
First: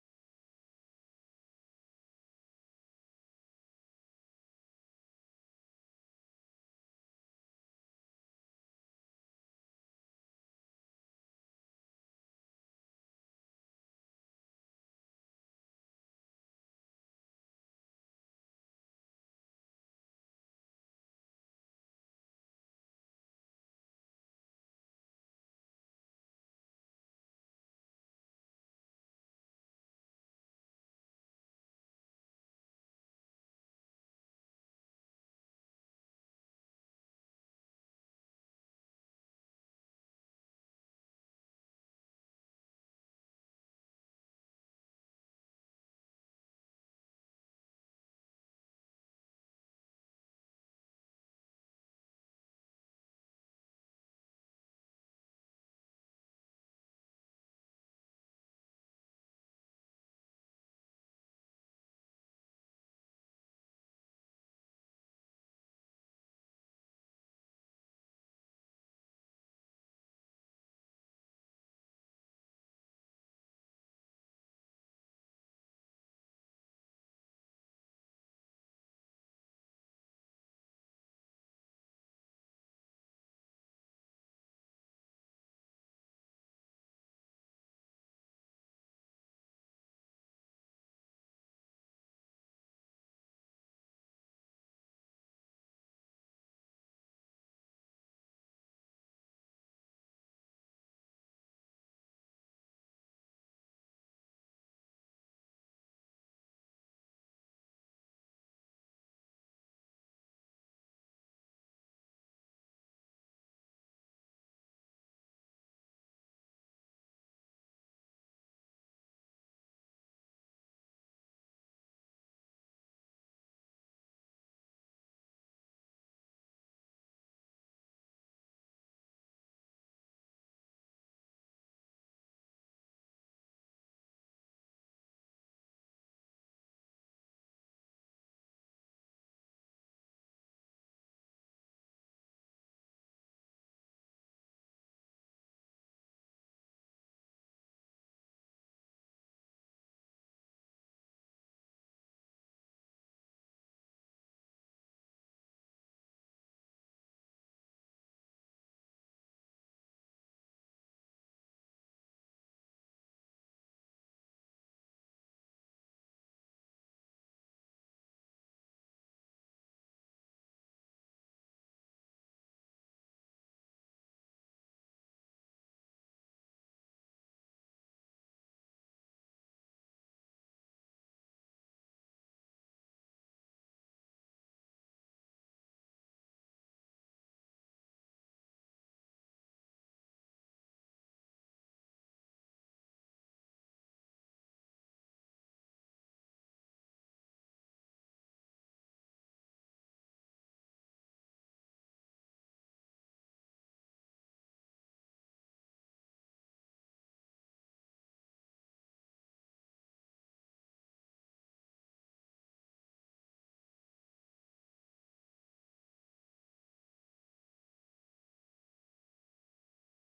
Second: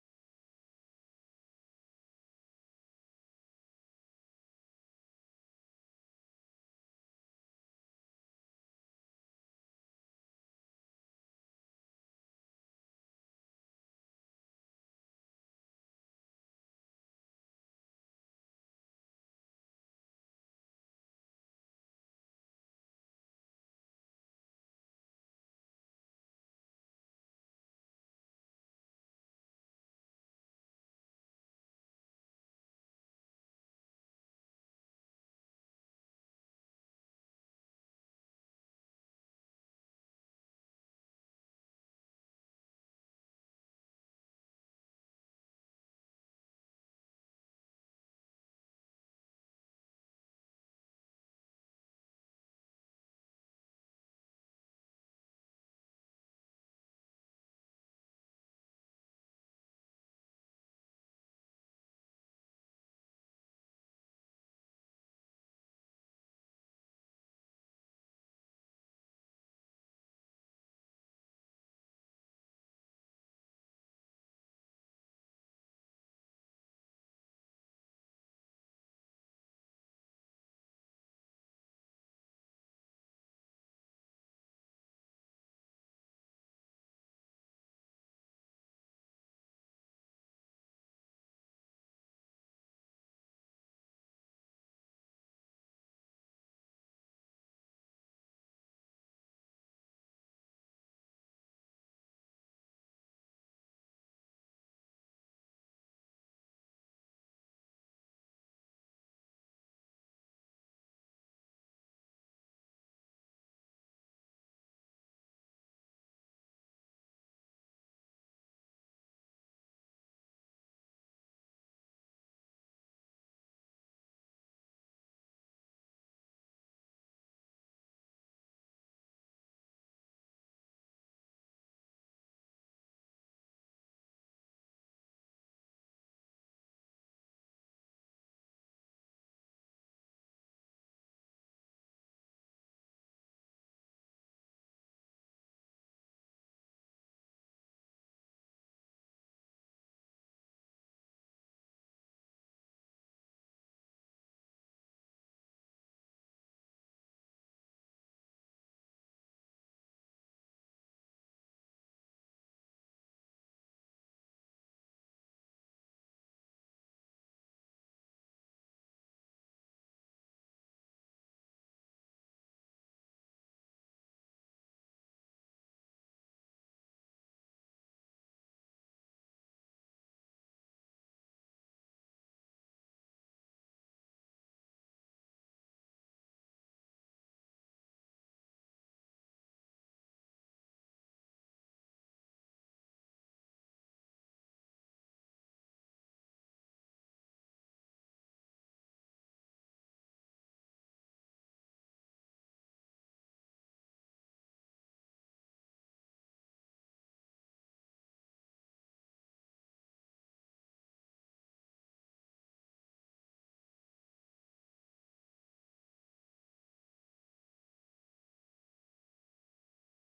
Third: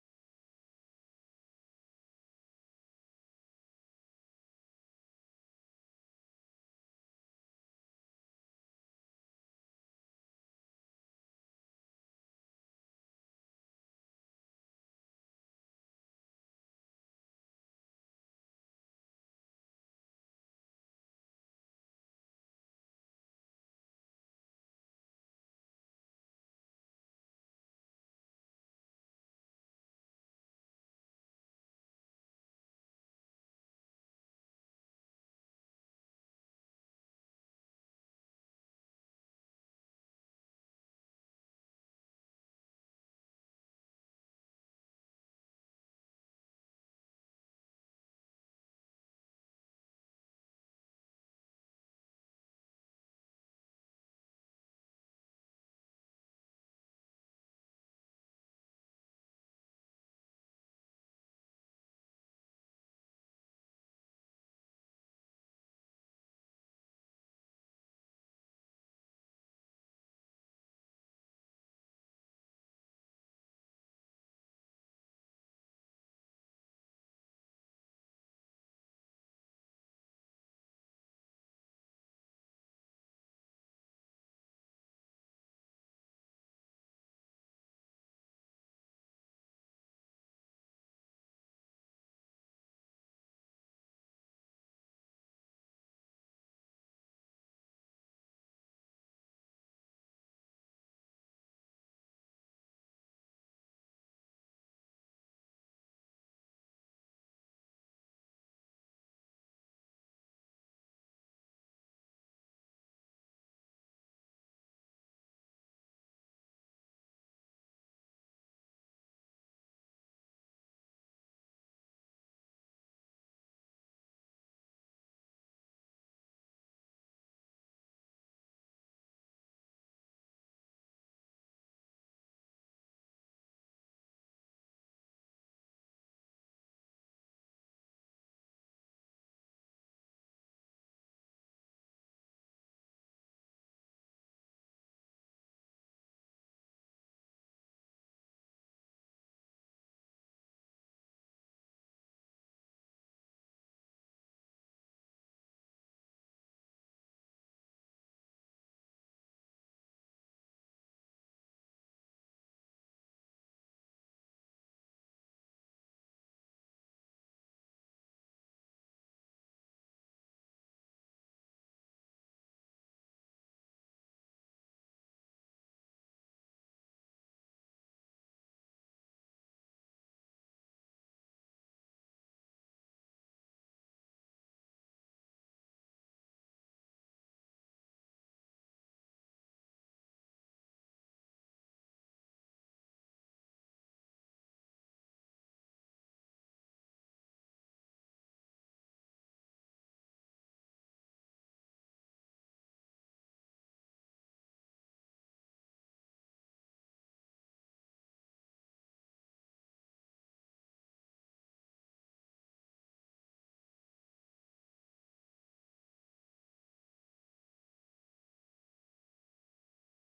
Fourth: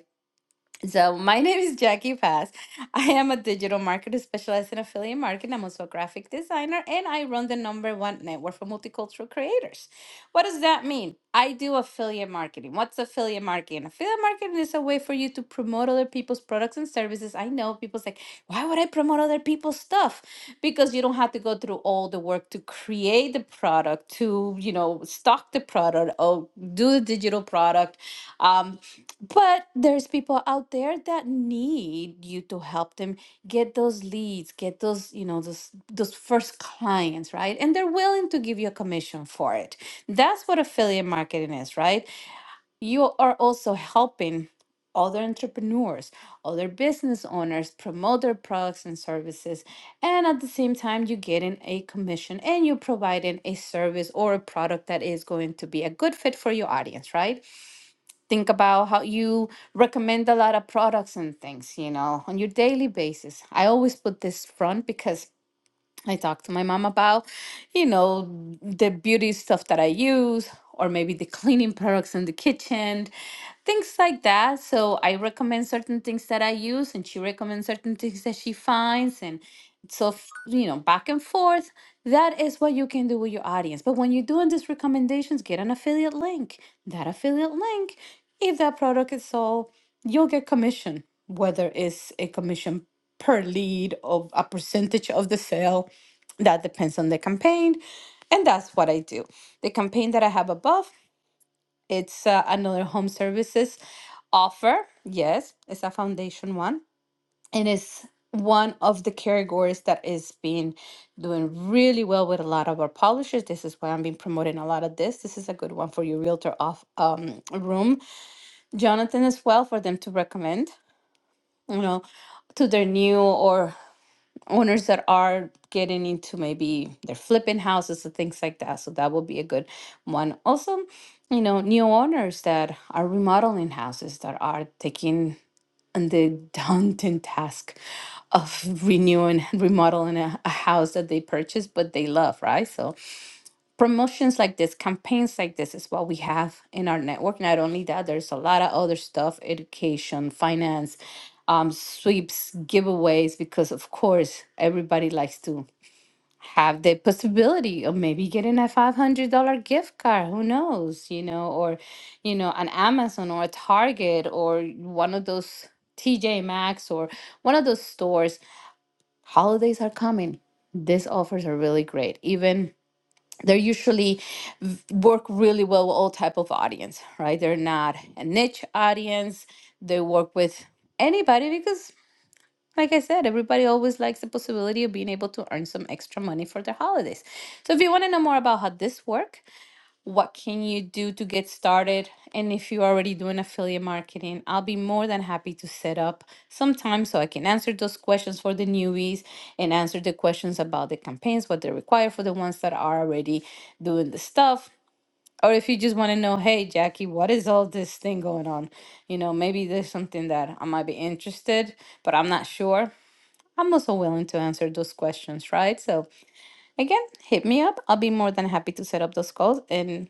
So, my name is Jackie Pass. I am a digital marketer specialized in affiliate marketing. I'm also a graphic designer and I run the number one network for multicultural creators. What does that mean? I do affiliate marketing. What's affiliate marketing? Affiliate marketing is a way for you to promote other people's products and services. I know people's like, why would I promote other people's stuff? Because you don't have to go through all the work to create the product, to, you know, stock the product or do the digital product Um. But there's people out there that need you to help them get those leads, get those, you know, those those first clients, right? And they're willing to give you a commission for it. That's what affiliate marketing is, right? You are also helping other entrepreneurs, other business owners promote their products and services, and at the same time you're getting a commission and you're providing a service or a product that is going to be a good fit for your audience, right? think about how you recommend a lot of products and things, you know, on your daily basis. I always put this front because I talk to my mom about, you know, the beauty stuff that I use, or maybe the cleaning products in the kitchen, things like that. So I recommend certain things that I use, and she recommends certain things that she finds, and so f- you know, back and forth. That is what you can do with your audience. But when you're doing these recommendations, get an affiliate link. That affiliate link, if that product is sold, you'll get commission, whether it's a commission per lead of a percentage of the sale that depends on the campaign. And that's what I do. The campaign that I have above, it's uh, another home services offer. Yes, it's a foundation one. And it's one of the categories that is being doing really well with a lot of our publishers. This is why I'm been promoting a lot of this. This is a good one for your realtor off um, room, Jonathan, as well, for them to recommend, you know, to their new or owners that are getting into maybe they're flipping houses and things like that. So that would be a good one. Also, you know, new owners that are remodeling houses that are taking on the daunting task of renewing, remodeling a, a house that they purchased but they love, right? So promotions like this, campaigns like this is what we have in our network. Not only that, there's a lot of other stuff education, finance, um, sweeps, giveaways, because of course, everybody likes to have the possibility of maybe getting a $500 gift card who knows you know or you know an amazon or a target or one of those tj maxx or one of those stores holidays are coming these offers are really great even they usually v- work really well with all type of audience right they're not a niche audience they work with anybody because like i said everybody always likes the possibility of being able to earn some extra money for their holidays so if you want to know more about how this works what can you do to get started and if you're already doing affiliate marketing i'll be more than happy to set up some time so i can answer those questions for the newbies and answer the questions about the campaigns what they require for the ones that are already doing the stuff or if you just want to know hey jackie what is all this thing going on you know maybe there's something that i might be interested but i'm not sure i'm also willing to answer those questions right so again hit me up i'll be more than happy to set up those calls and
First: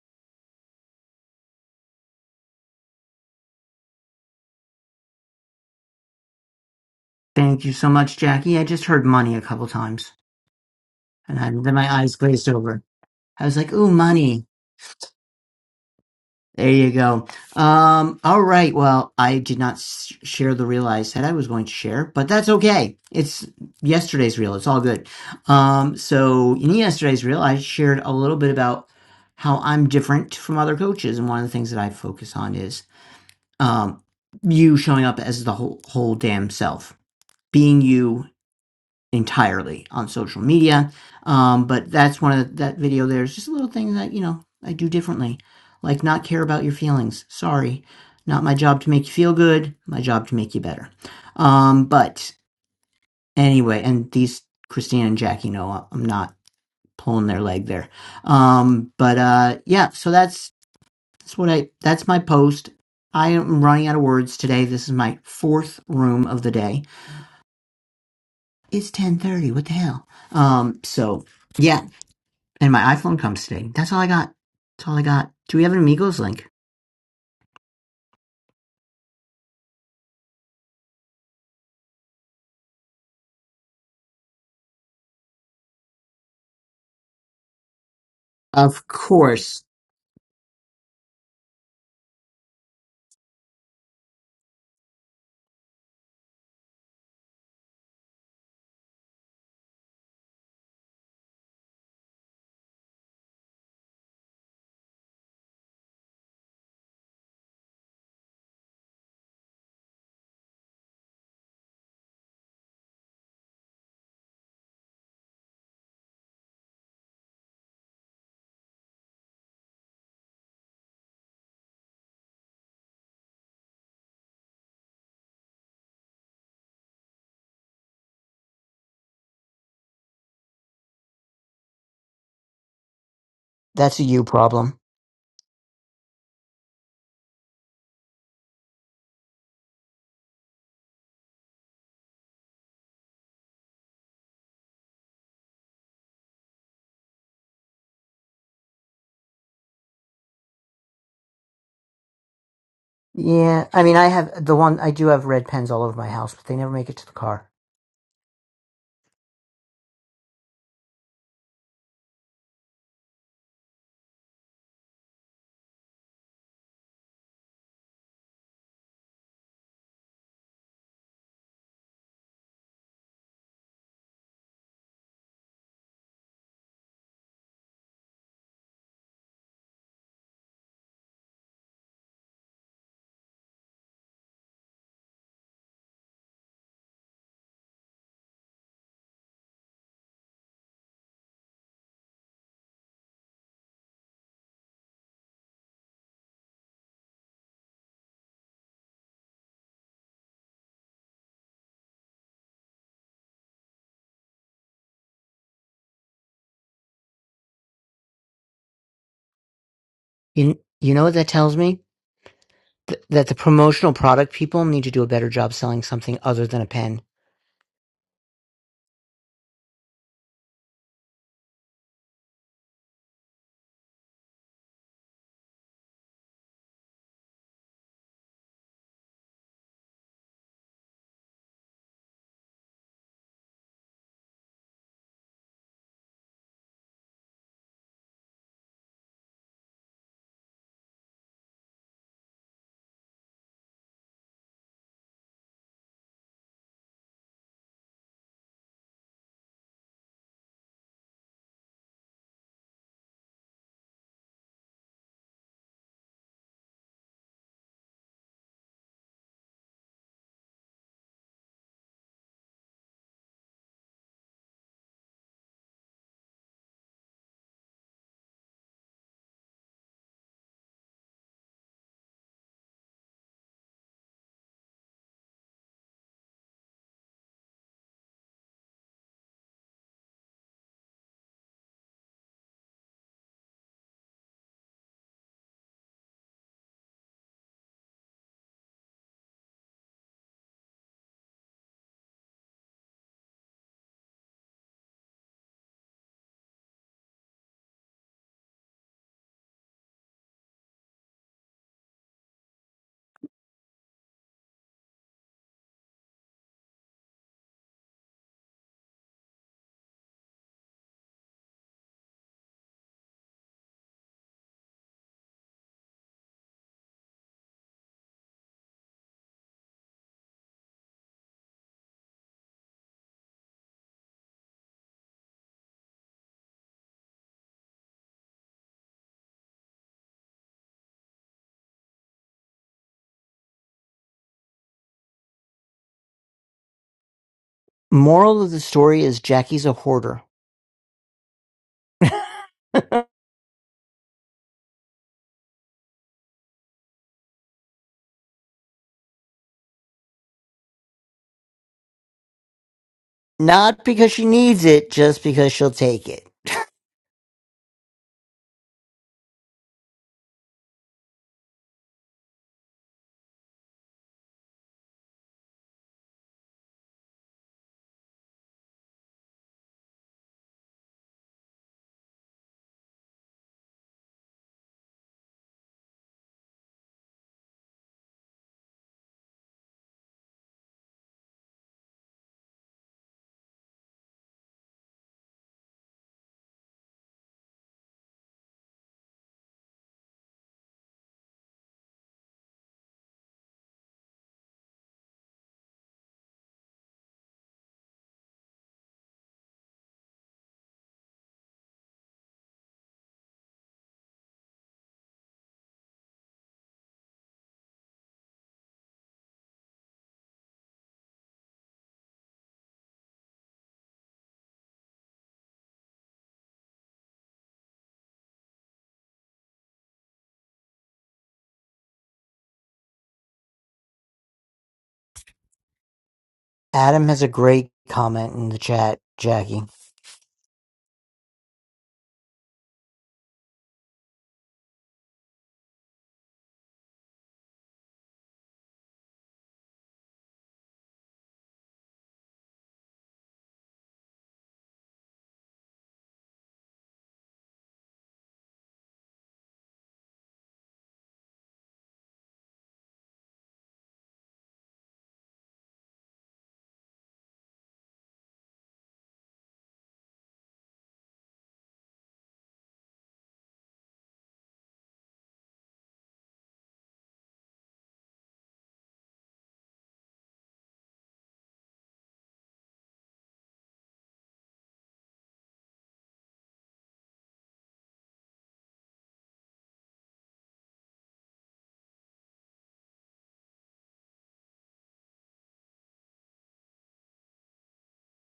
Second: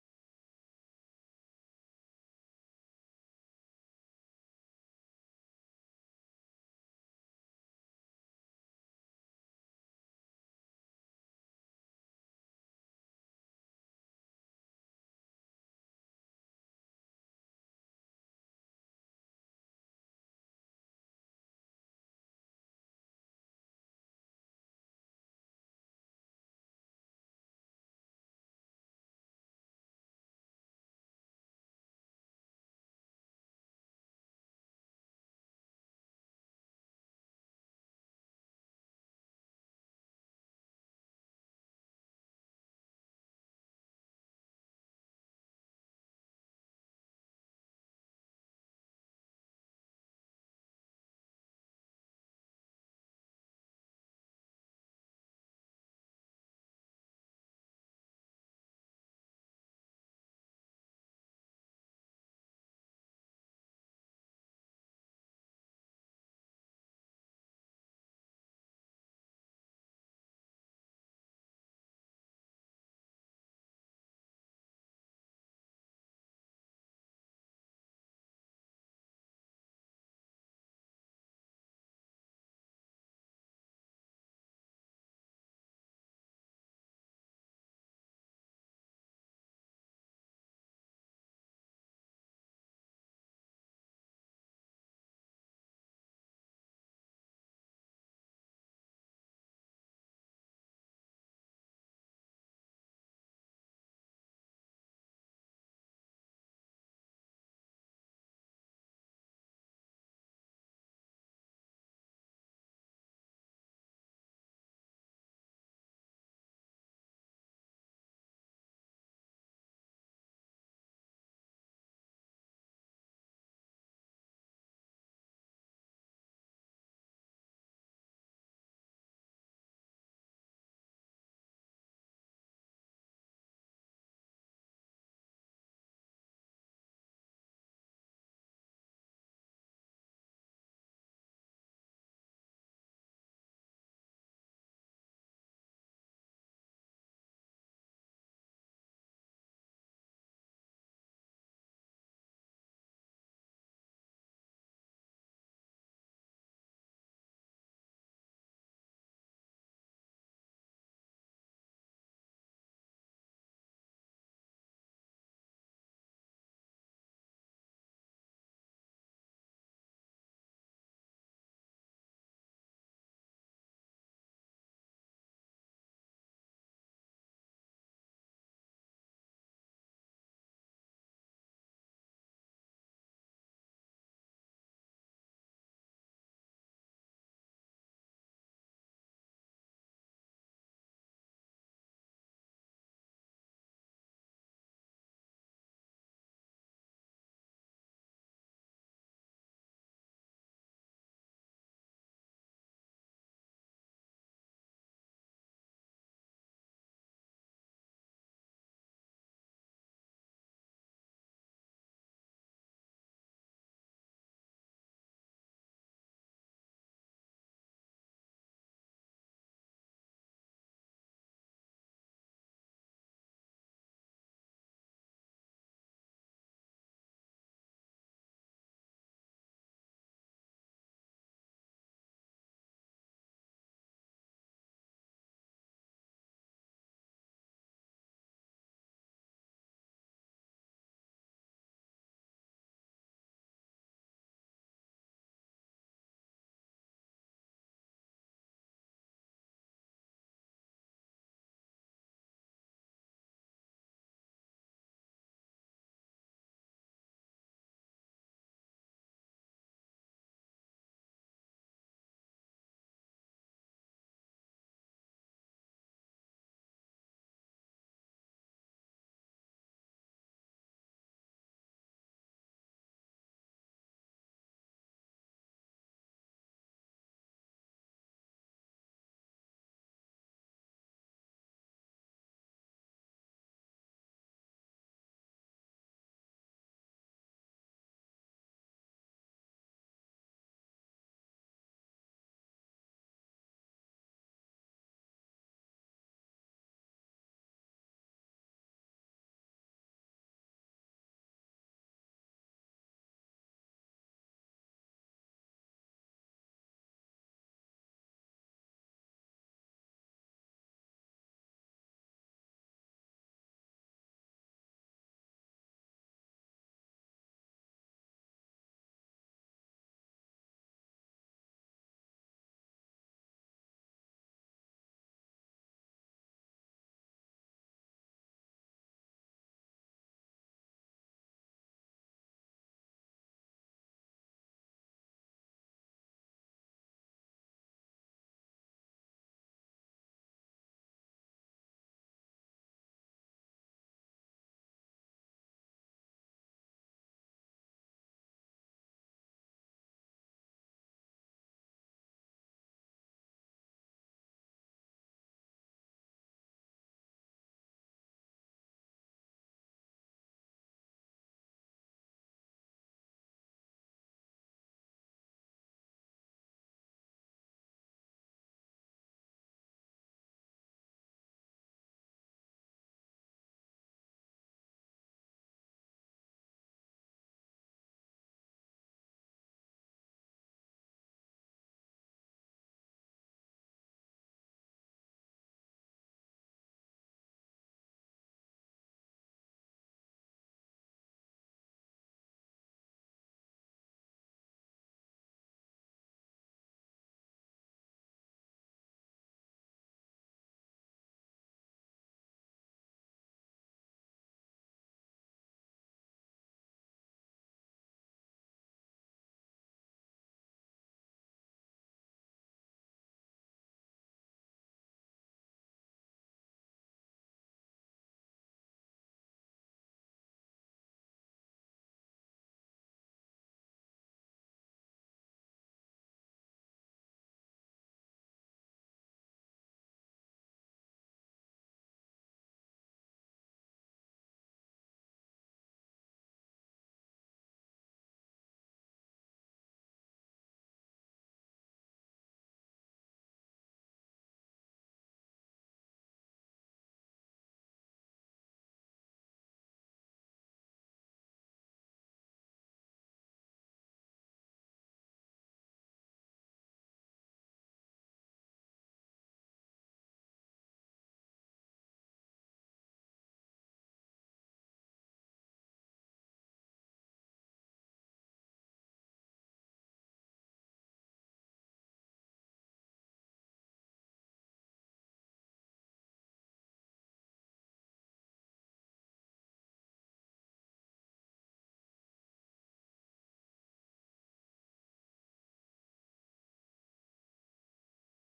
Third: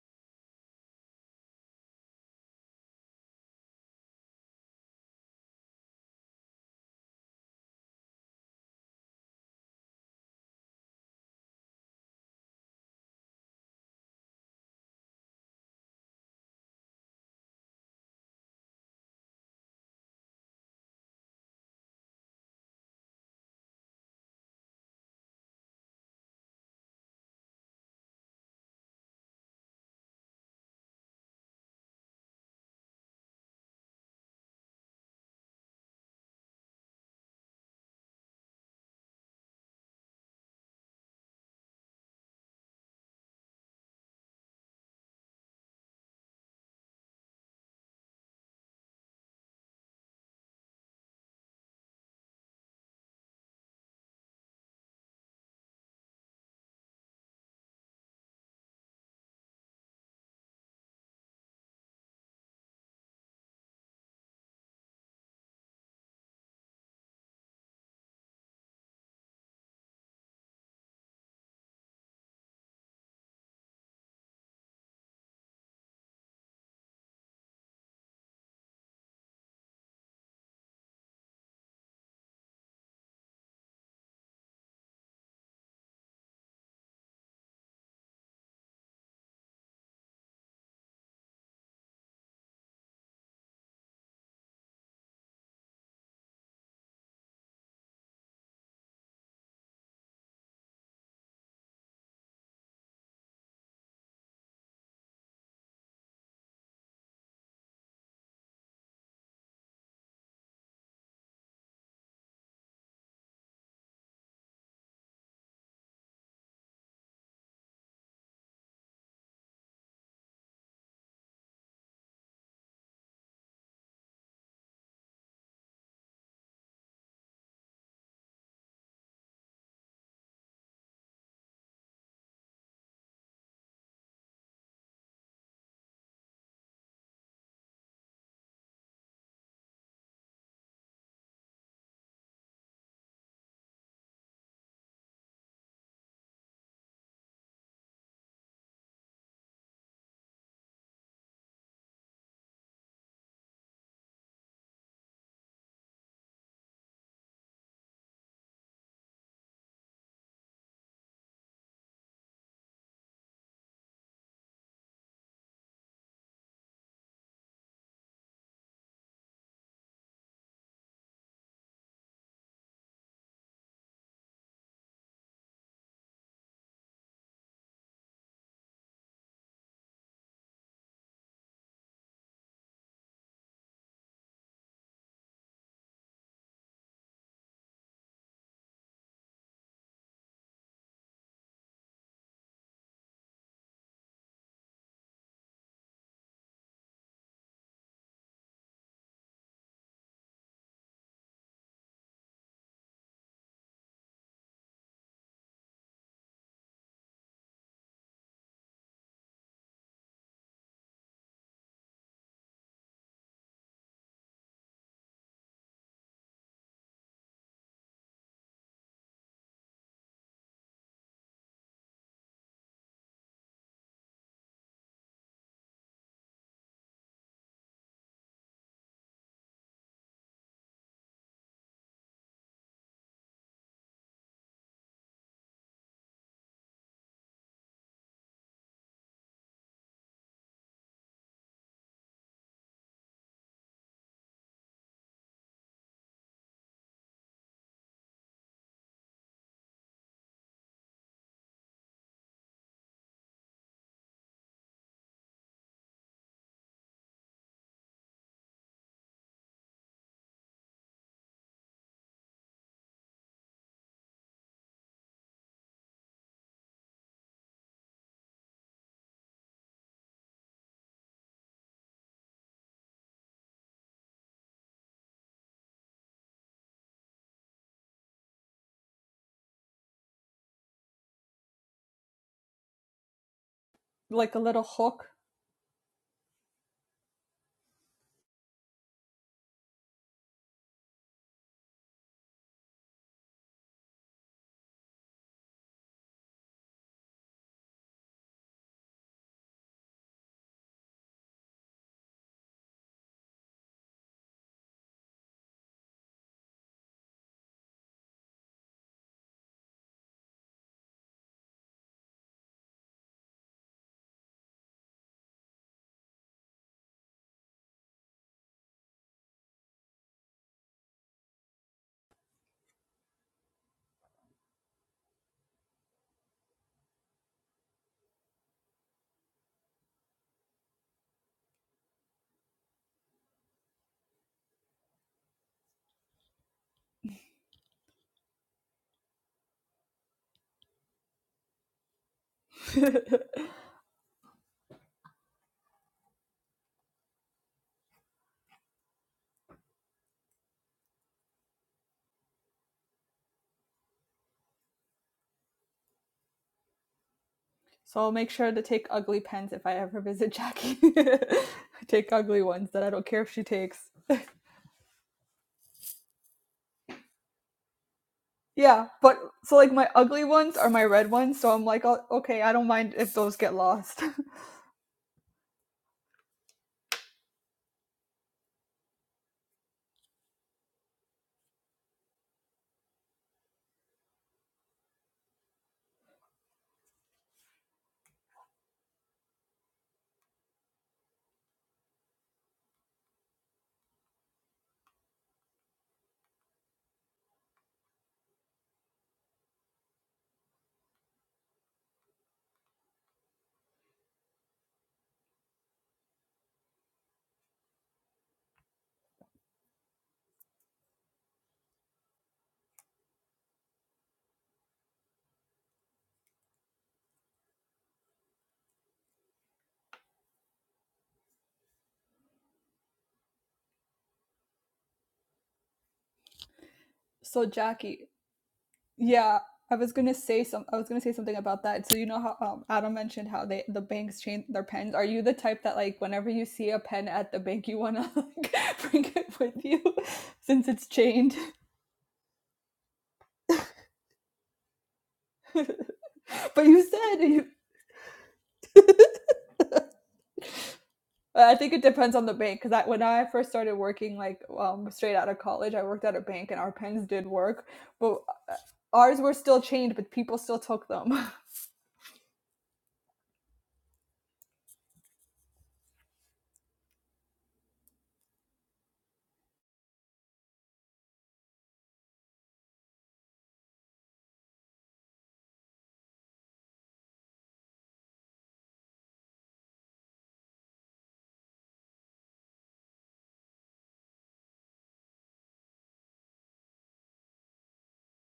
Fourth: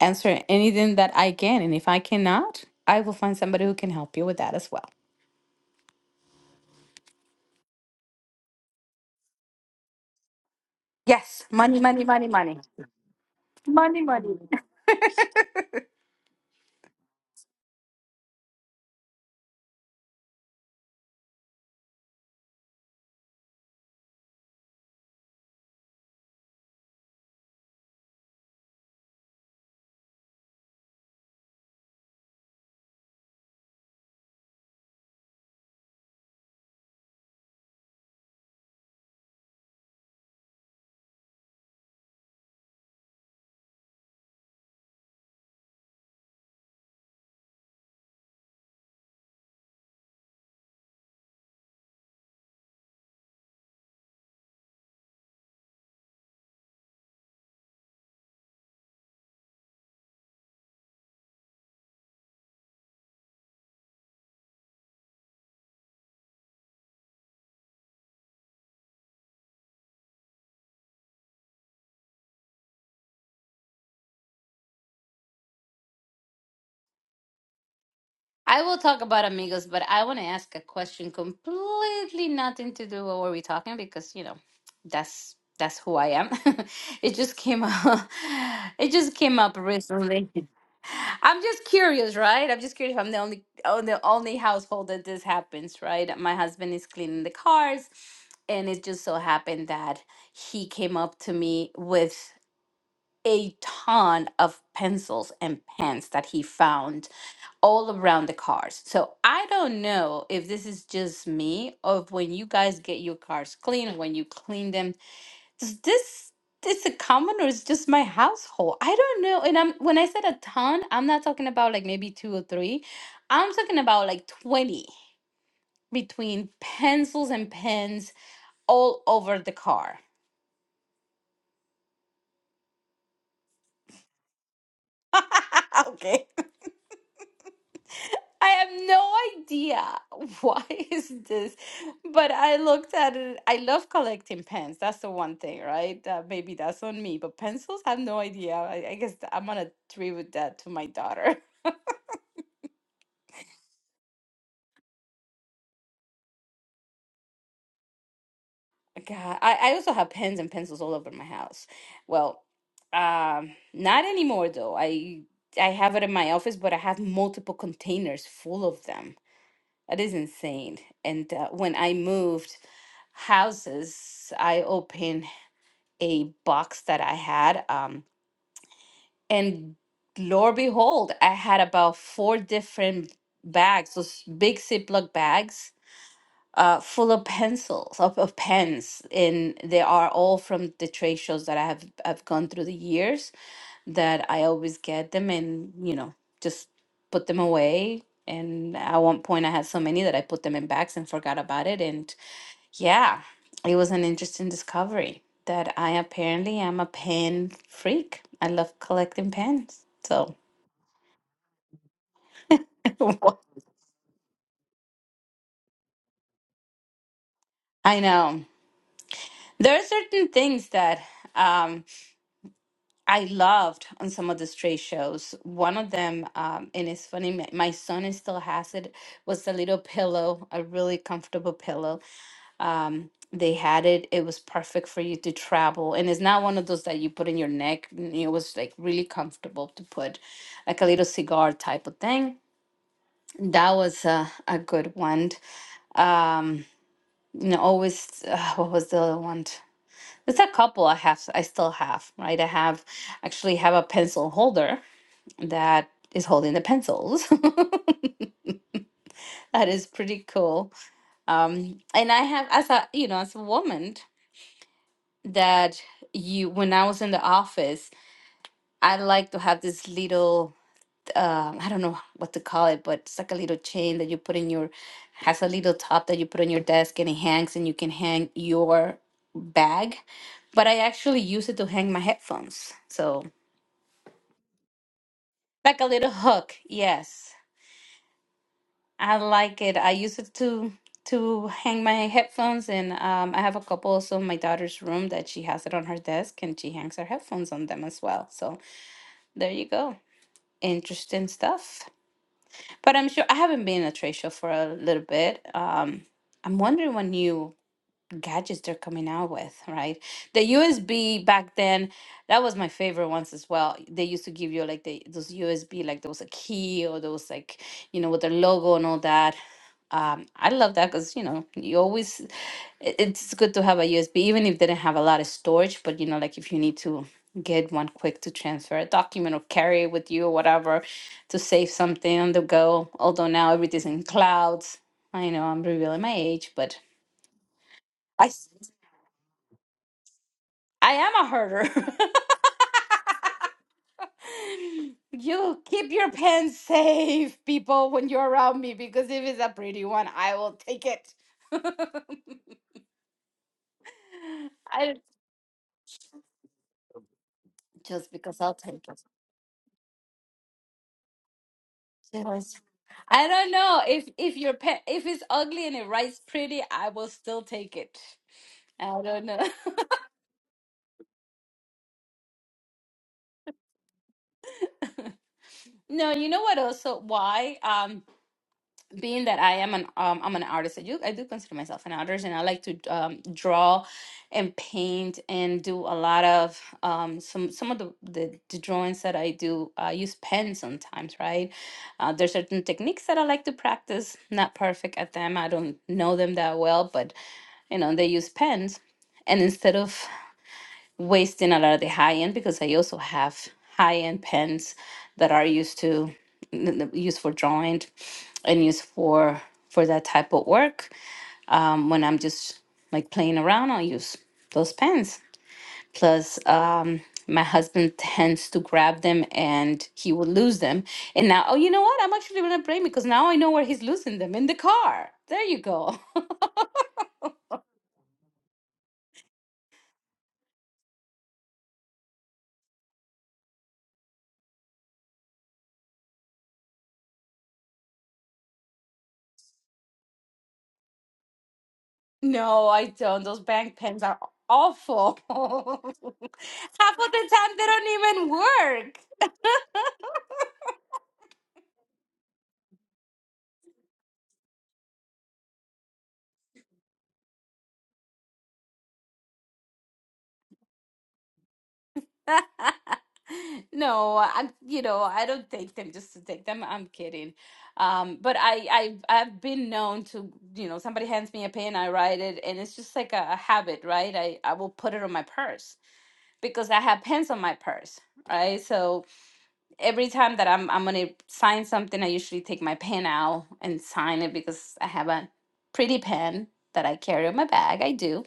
answer anything that I can. And if I cannot, I will find somebody who can help you with that as well.
thank you so much, Jackie. I just heard money a couple times, and
Yes,
I, then
money,
my
money,
eyes
money,
glazed
money.
over. I was like, "Ooh, money." There you go. Um, all right. Well, I did not s- share the reel I said I was going to share, but that's okay. It's yesterday's reel. It's all good. Um, so in yesterday's reel, I shared a little bit about how I'm different from other coaches, and one of the things that I focus on is um, you showing up as the whole whole damn self, being you entirely on social media. Um, but that's one of the, that video. There's just a little thing that you know I do differently, like not care about your feelings. Sorry, not my job to make you feel good. My job to make you better. Um, but anyway, and these Christine and Jackie know I'm not pulling their leg there. Um, but uh, yeah, so that's that's what I that's my post. I am running out of words today. This is my fourth room of the day. It's ten thirty. What the hell? Um, so yeah, And my iPhone comes today. That's all I got. That's all I got. Do we have an Amigos link?
I will talk about amigos, but I want to ask a question completely nothing to do with what we're talking because you know that's that's who I am. it just came up.
Of
It just came up
course.
recently. I'm just curious, right? I'm just curious if I'm the only on the only household that this happens, right? My husband is cleaning the cars, and it just so happened that he came up to me with a ton of pencils and pens that he found all around the cars. So I don't know if this is just me or if when you guys get your cars clean, when you clean them, does this this a common or is just my household? I don't know. And I'm when I said a ton, I'm not talking about like maybe two or three. I'm talking about like 20 between pencils and pens all over the car.
That's a you problem.
okay. I have no idea why is this, but I looked at it. I love collecting pens. That's the one thing, right? Uh, maybe that's on me, but pencils, I have no idea. I, I guess I'm gonna attribute that to my daughter.
Yeah, I mean, I have the one, I do have red pens all over my house, but they never make it to the car.
God, I, I also have pens and pencils all over my house. Well, um, not anymore though. I I have it in my office, but I have multiple containers full of them. That is insane. And uh, when I moved houses, I opened. a box that I had. Um, and lo and behold, I had about four different bags, those big Ziploc bags, uh, full of pencils, of, of pens. And they are all from the trade shows that I have I've gone through the years that I always get them and, you know, just put them away. And at one point, I had so many that I put them in bags and forgot about it. And yeah, it was an interesting discovery that I apparently am a pen freak. I love collecting pens. So
You, you know what that tells me? Th- that the promotional product people need to do a better job selling something other than a pen.
I know there are certain things that um, I loved on some of these trade shows. One of them, um, and it's funny, my my son is still has it, was a little pillow, a really comfortable pillow um they had it it was perfect for you to travel and it's not one of those that you put in your neck n- it was like really comfortable to put like a little cigar type of thing that was a, a good one um you know always uh, what was the other one there's a couple i have i still have right i have actually have a pencil holder that is holding the pencils that is pretty cool um and i have as a you know as a woman that you when i was in the office I like to have this little, um, I don't know what to call it, but it's like a little chain that you put in your, has a little top that you put on your desk and it hangs and you can hang your bag. But I actually use it to hang my headphones. So
Like a little hook.
like a little hook. Yes, I like it. I use it to to hang my headphones and um, I have a couple also in my daughter's room that she has it on her desk and she hangs her headphones on them as well. So there you go. Interesting stuff. But I'm sure I haven't been at trade show for a little bit. Um, I'm wondering what new gadgets they're coming out with, right? The USB back then, that was my favorite ones as well. They used to give you like the those USB, like there was a key or there was like, you know, with the logo and all that. Um, I love that because you know you always it- it's good to have a USB, even if they didn't have a lot of storage. But you know, like if you need to get one quick to transfer a document or carry it with you or whatever to save something on the go. Although now everything's in clouds. I know I'm revealing my age, but I
Moral
s-
of the story is Jackie's a hoarder.
I am a hoarder.
so
You keep your pen safe, people, when you're around me, because if it's a pretty one, I will take it.
Not because she needs it,
I
just because she'll take it.
just
I'll make
because
sure
I'll
to take
take it.
ugly pens if I ever visit Jackie. take ugly
Yes.
ones that I don't care
I
if she
don't know
takes.
if if your pet if it's ugly and it writes pretty, I will still take it.
Yeah,
I
but
don't know.
so like my ugly ones are my red ones, so I'm like, oh, okay, I don't mind if those get lost.
No, you know what? Also, why? Um, being that I am an um, I'm an artist. I do I do consider myself an artist, and I like to um, draw, and paint, and do a lot of um some some of the the, the drawings that I do. I use pen sometimes, right? Uh, there's certain techniques that I like to practice. Not perfect at them. I don't know them that well, but you know, they use pens. And instead of wasting a lot of the high end, because I also have high end pens that are used to n- used for drawing and used for for that type of work. Um, when I'm just like playing around, I'll use those pens. Plus, um, my husband tends to grab them and he will lose them. And now, oh, you know what? I'm actually gonna blame me because now I know where he's losing them in the car. There you go.
Adam has a
so
great
Jackie,
comment in the chat,
yeah,
Jackie.
I was gonna say some. I was gonna say something about that. So you know how um, Adam mentioned how they the banks change their pens. Are you the type that like whenever you see a pen at the bank, you wanna like, bring it with you since it's chained?
No, I don't. Those bank pens are awful. Half
But you
of
said
the
you.
time they don't even work.
I think it depends on the bank because when I first started working, like um, straight out of college, I worked at a bank and our pens did work, but ours were still chained but people still took them
No, I, you know, I don't take them just to take them. I'm kidding. Um, but I, I, I've been known to, you know, somebody hands me a pen, I write it, and it's just like a, a habit, right? I, I will put it on my purse because I have pens on my purse, right? So. every time that I'm I'm gonna sign something, I usually take my pen out and sign it because I have a pretty pen that I carry in my bag. I do.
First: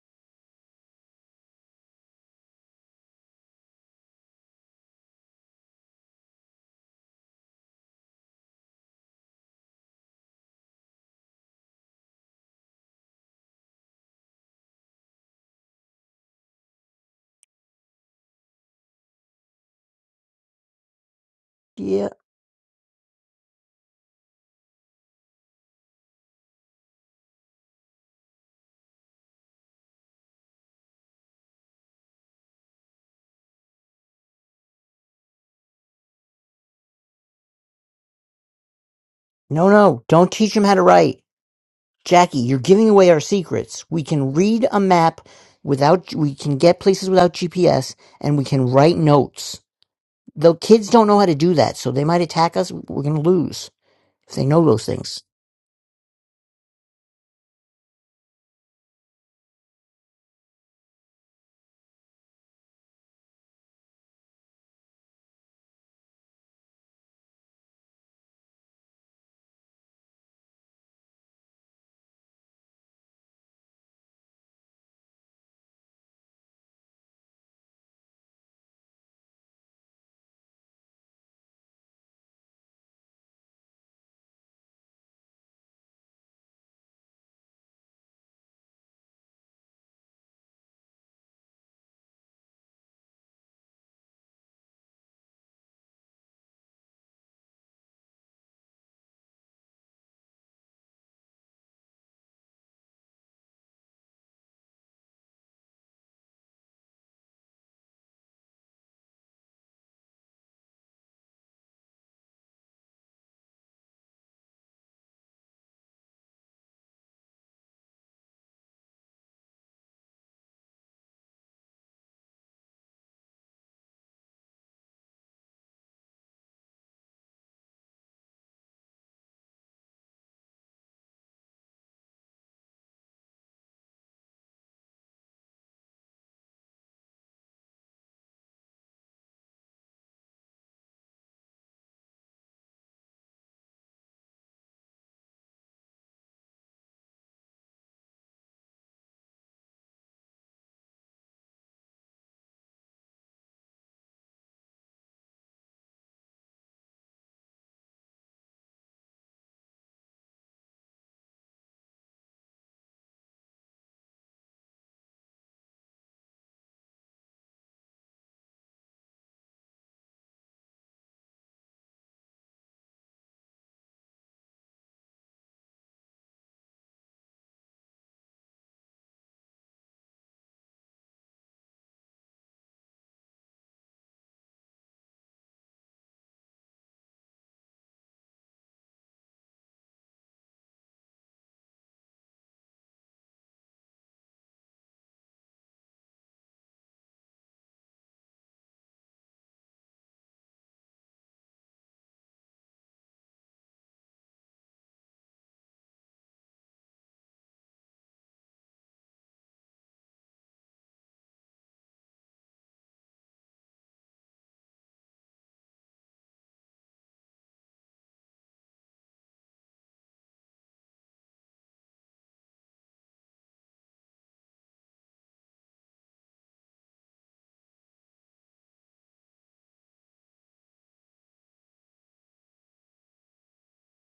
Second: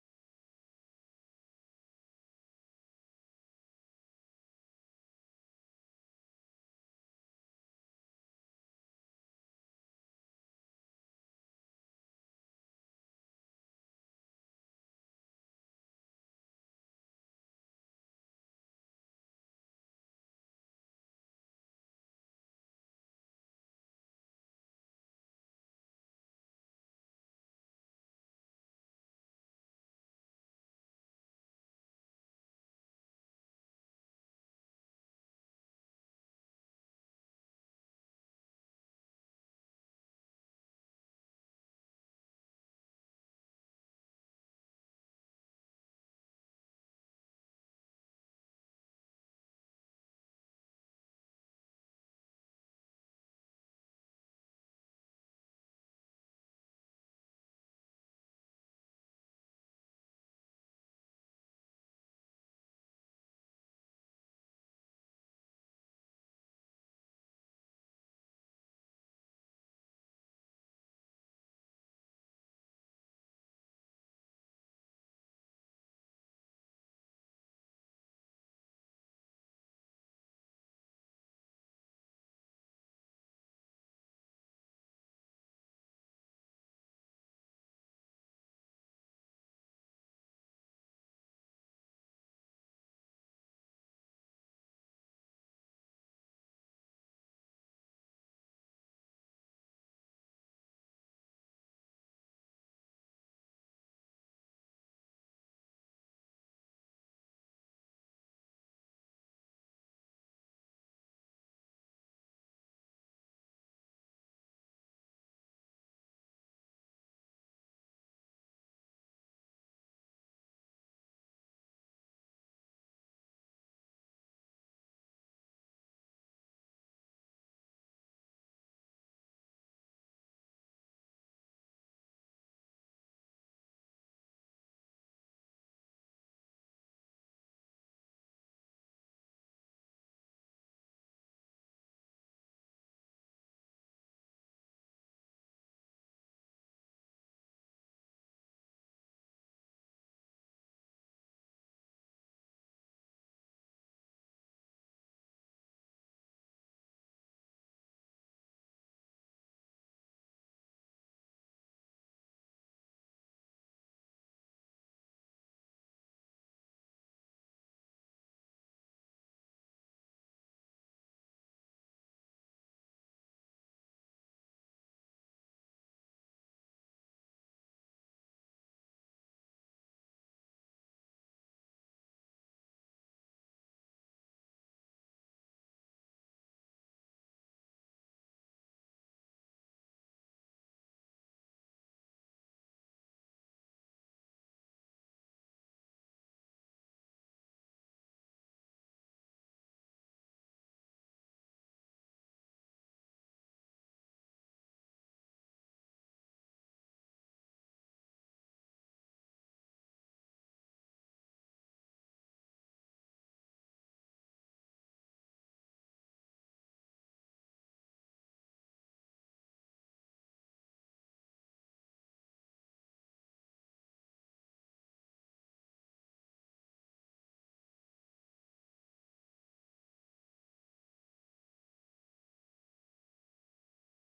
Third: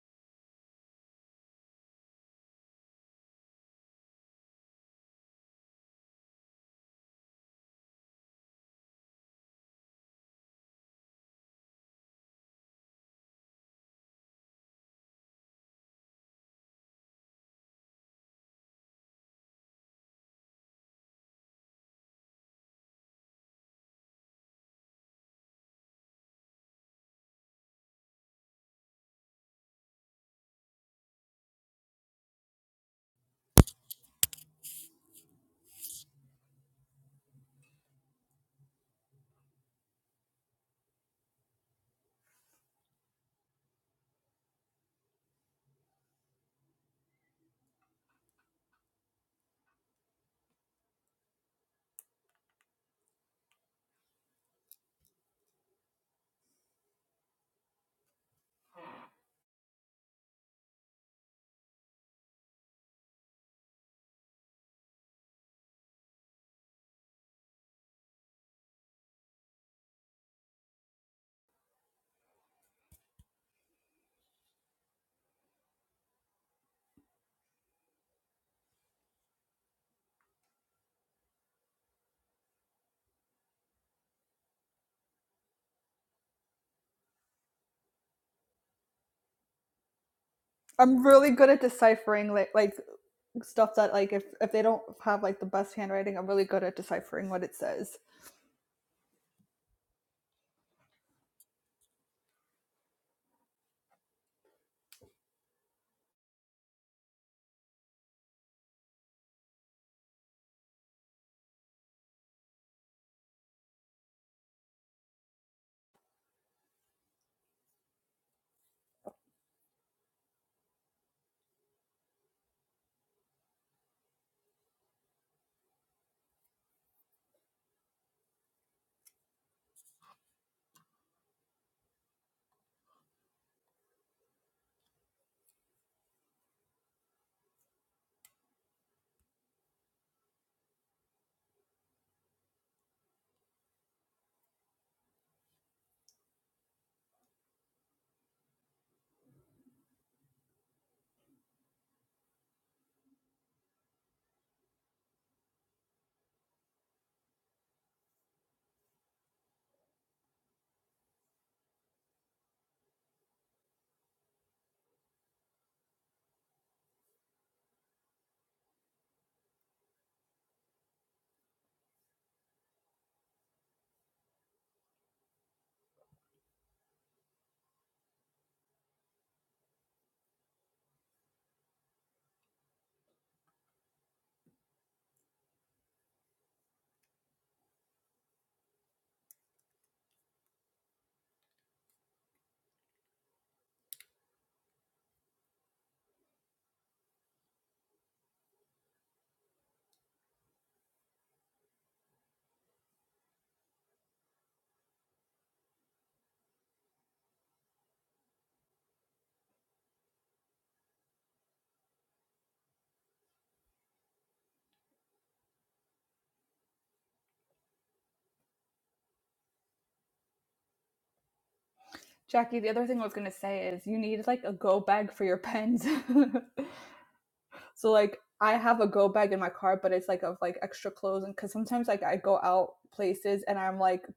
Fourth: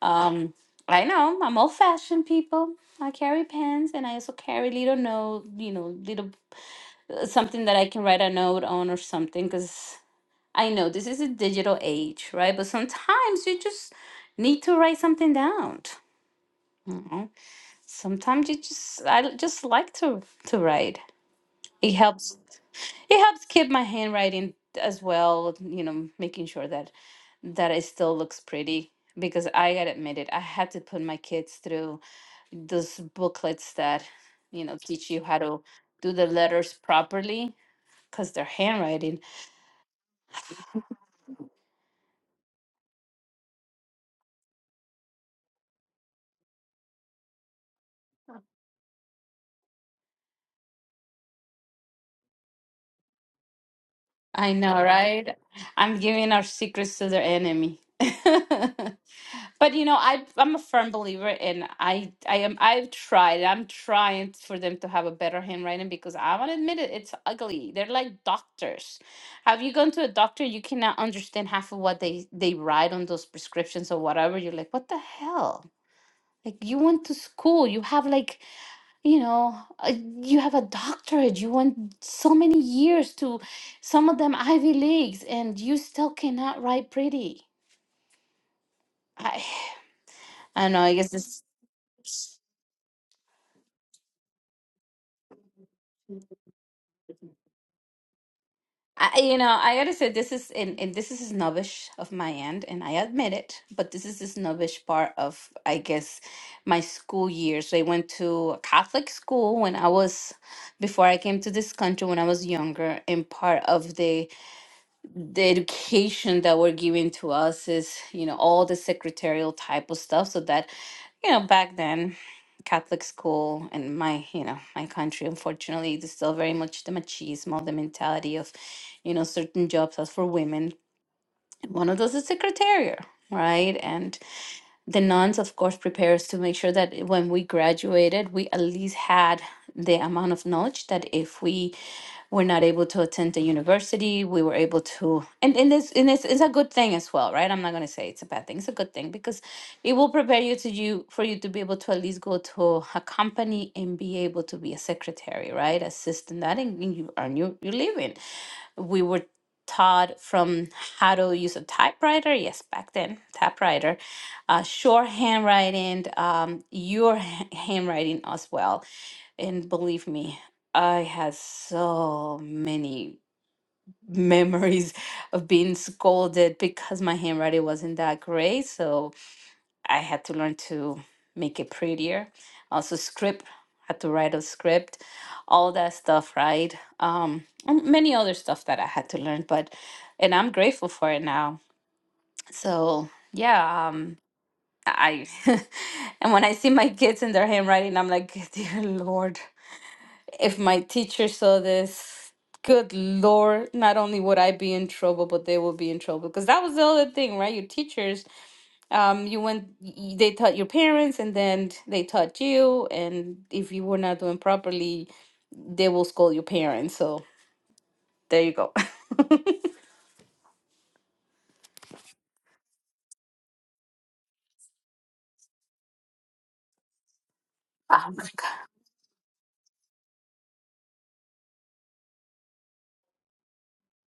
Um, I know I'm old fashioned people. I carry pens and I also carry little note, you know, little uh, something that I can write a note on or something because I know this is a digital age, right? But sometimes you just need to write something down. You know? Sometimes you just I just like to to write. It
Yeah.
helps it helps keep my handwriting as well you know making sure that that it still looks pretty because i gotta admit it i had to put my kids through those booklets that you know teach you how to do the letters properly because they're handwriting
No, no, don't teach him how to write. Jackie, you're giving away our secrets. We can read a map without, we can get places without GPS and we can write notes. The kids don't know how to do that, so they might attack us. We're going to lose if they
i
know
know
those things.
right i'm giving our secrets to their enemy But you know, I I'm a firm believer and I I am I've tried. I'm trying for them to have a better handwriting because I want to admit it, it's ugly. They're like doctors. Have you gone to a doctor? You cannot understand half of what they they write on those prescriptions or whatever. You're like, what the hell? Like you went to school. You have like you know a, you have a doctorate. You went so many years to some of them Ivy leagues, and you still cannot write pretty. I I don't know. I
i'm
guess
really
it's.
good at deciphering like like stuff that like if if they don't have like the best handwriting i'm really good at deciphering what it says
I, you know, I gotta say this is and, and this is snobbish of my end, and I admit it. But this is the snobbish part of, I guess, my school years. I went to a Catholic school when I was before I came to this country when I was younger, and part of the the education that were given to us is you know all the secretarial type of stuff so that you know back then catholic school and my you know my country unfortunately is still very much the machismo the mentality of you know certain jobs as for women one of those is secretarial right and the nuns of course prepare us to make sure that when we graduated we at least had the amount of knowledge that if we were not able to attend the university we were able to and, and this and it's, it's a good thing as well right i'm not going to say it's a bad thing it's a good thing because it will prepare you to you for you to be able to at least go to a company and be able to be a secretary right assistant, that and you earn your, your living we were taught from how to use a typewriter. Yes, back then, typewriter, uh, short handwriting, um, your ha- handwriting as well. And believe me, I had so many memories of being scolded because my handwriting wasn't that great. So I had to learn to make it prettier. Also, script, had to write a script, all that stuff, right? Um, and many other stuff that I had to learn, but and I'm grateful for it now. So yeah, um, I and when I see my kids in their handwriting, I'm like, dear Lord, if my teacher saw this. Good Lord, not only would I be in trouble, but they will be in trouble. Because that was the other thing, right? Your teachers um you went y- they taught your parents and then they taught you and if you were not doing properly they will scold your parents so there you go
jackie the other thing i was going to say is you need like a go bag for your pens So
Um,
like I have a go bag in my car, but it's like of like extra clothes, and because sometimes like I go out places and I'm like,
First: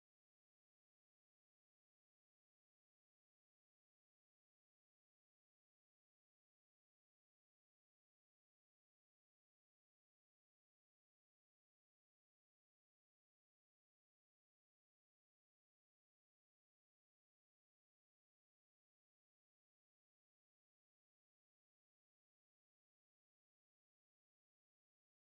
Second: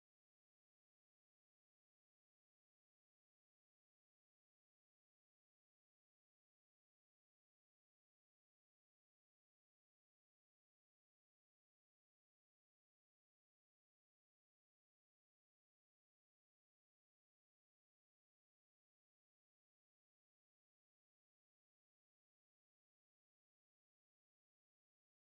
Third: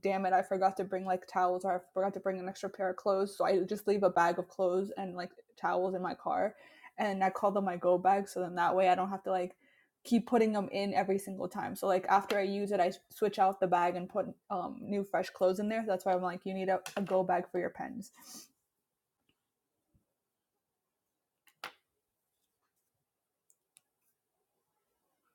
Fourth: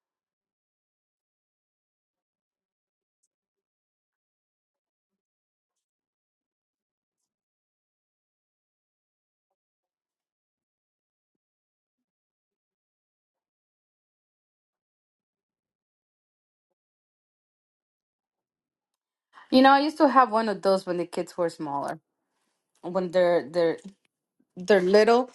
damn it, I forgot to bring like towels or I forgot to bring an extra pair of clothes, so I just leave a bag of clothes and like towels in my car, and I call them my go bag, so then that way I don't have to like keep putting them in every single time. So like after I use it, I switch out the bag and put um, new fresh clothes in there. That's why I'm like, you need a, a go bag for your pens.
you know i used to have one of those when the kids were smaller when they're they're they're little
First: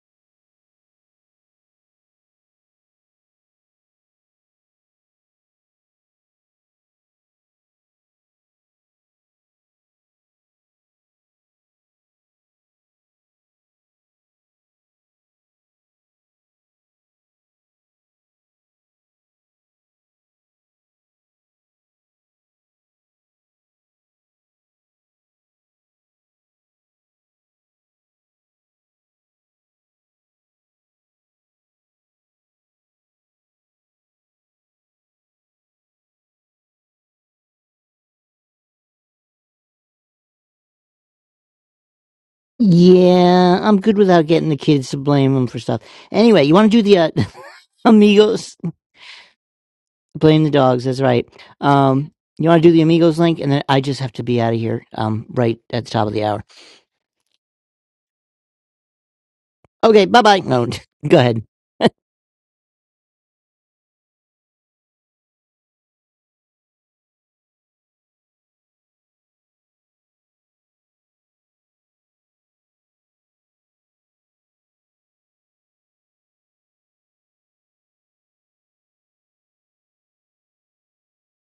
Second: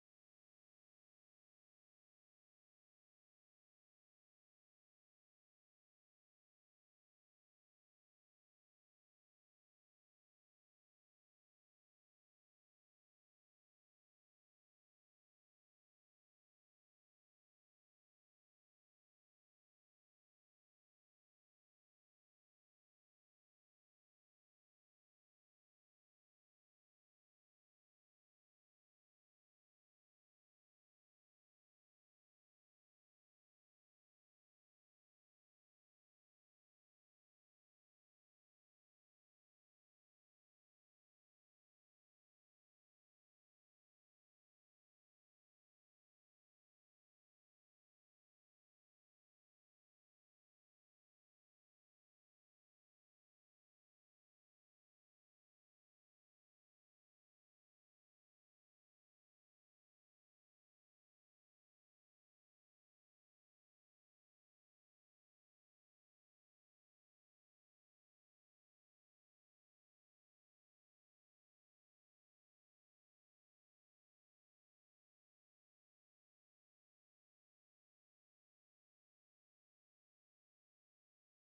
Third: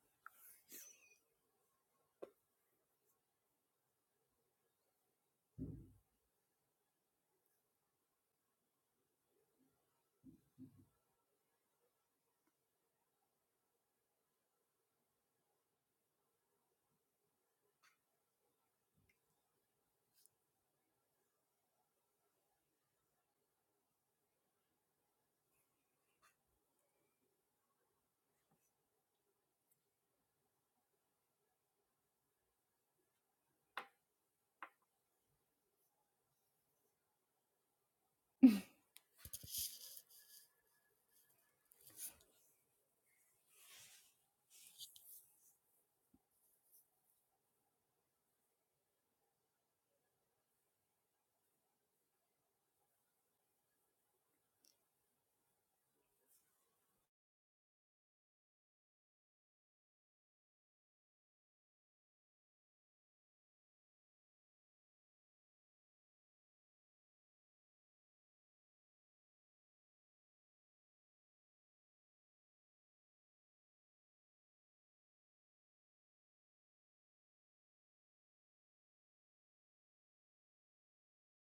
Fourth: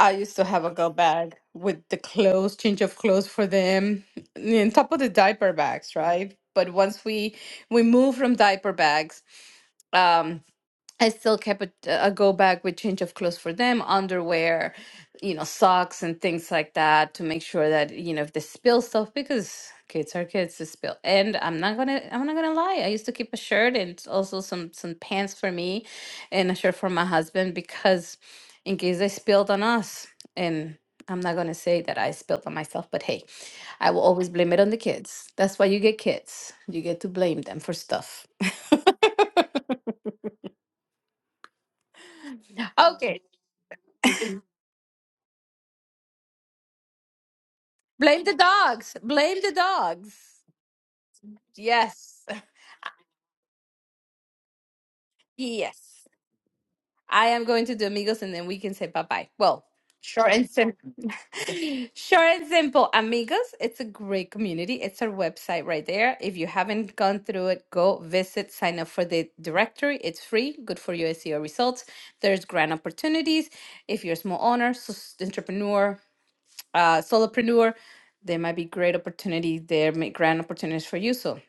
i used to have a go bag with the clothes change of clothes for them on top of the diaper bags right but once we we moved from diaper bags um. I still kept a, a go bag with change of clothes for them, underwear, you know, socks and things like that to make sure that, you know, if they spill stuff, because kids are kids to spill. And I'm not gonna I'm not gonna lie. I used to keep a shirt and also some some pants for me and a shirt for my husband because in case they spilled on us. And I'm not gonna say that I spilled on myself, but hey, I will always blame it on the kids. That's why you get kids. You get to blame them for stuff. Okay,
Yeah, I'm good without getting the kids to blame them for stuff. Anyway, you want to do the uh,
Blame the
amigos?
dogs. Blame the dogs.
Blame the dogs. That's right. Um,
Yes.
you want to do the amigos link, and then I just have to be out of here. Um, right at the top
Yes.
of the hour.
I am going to do amigos and then we can say bye bye. Well,
Okay, bye
short
bye.
and
No,
simple.
go ahead.
short and simple. Amigos, it's a great community. It's our website right there. If you haven't gone through it, go visit, sign up for the directory. It's free, good for your SEO results. There's grant opportunities. If you're a small owner, s- entrepreneur, uh, solopreneur, there might be great opportunity there, may- grand opportunities for you. So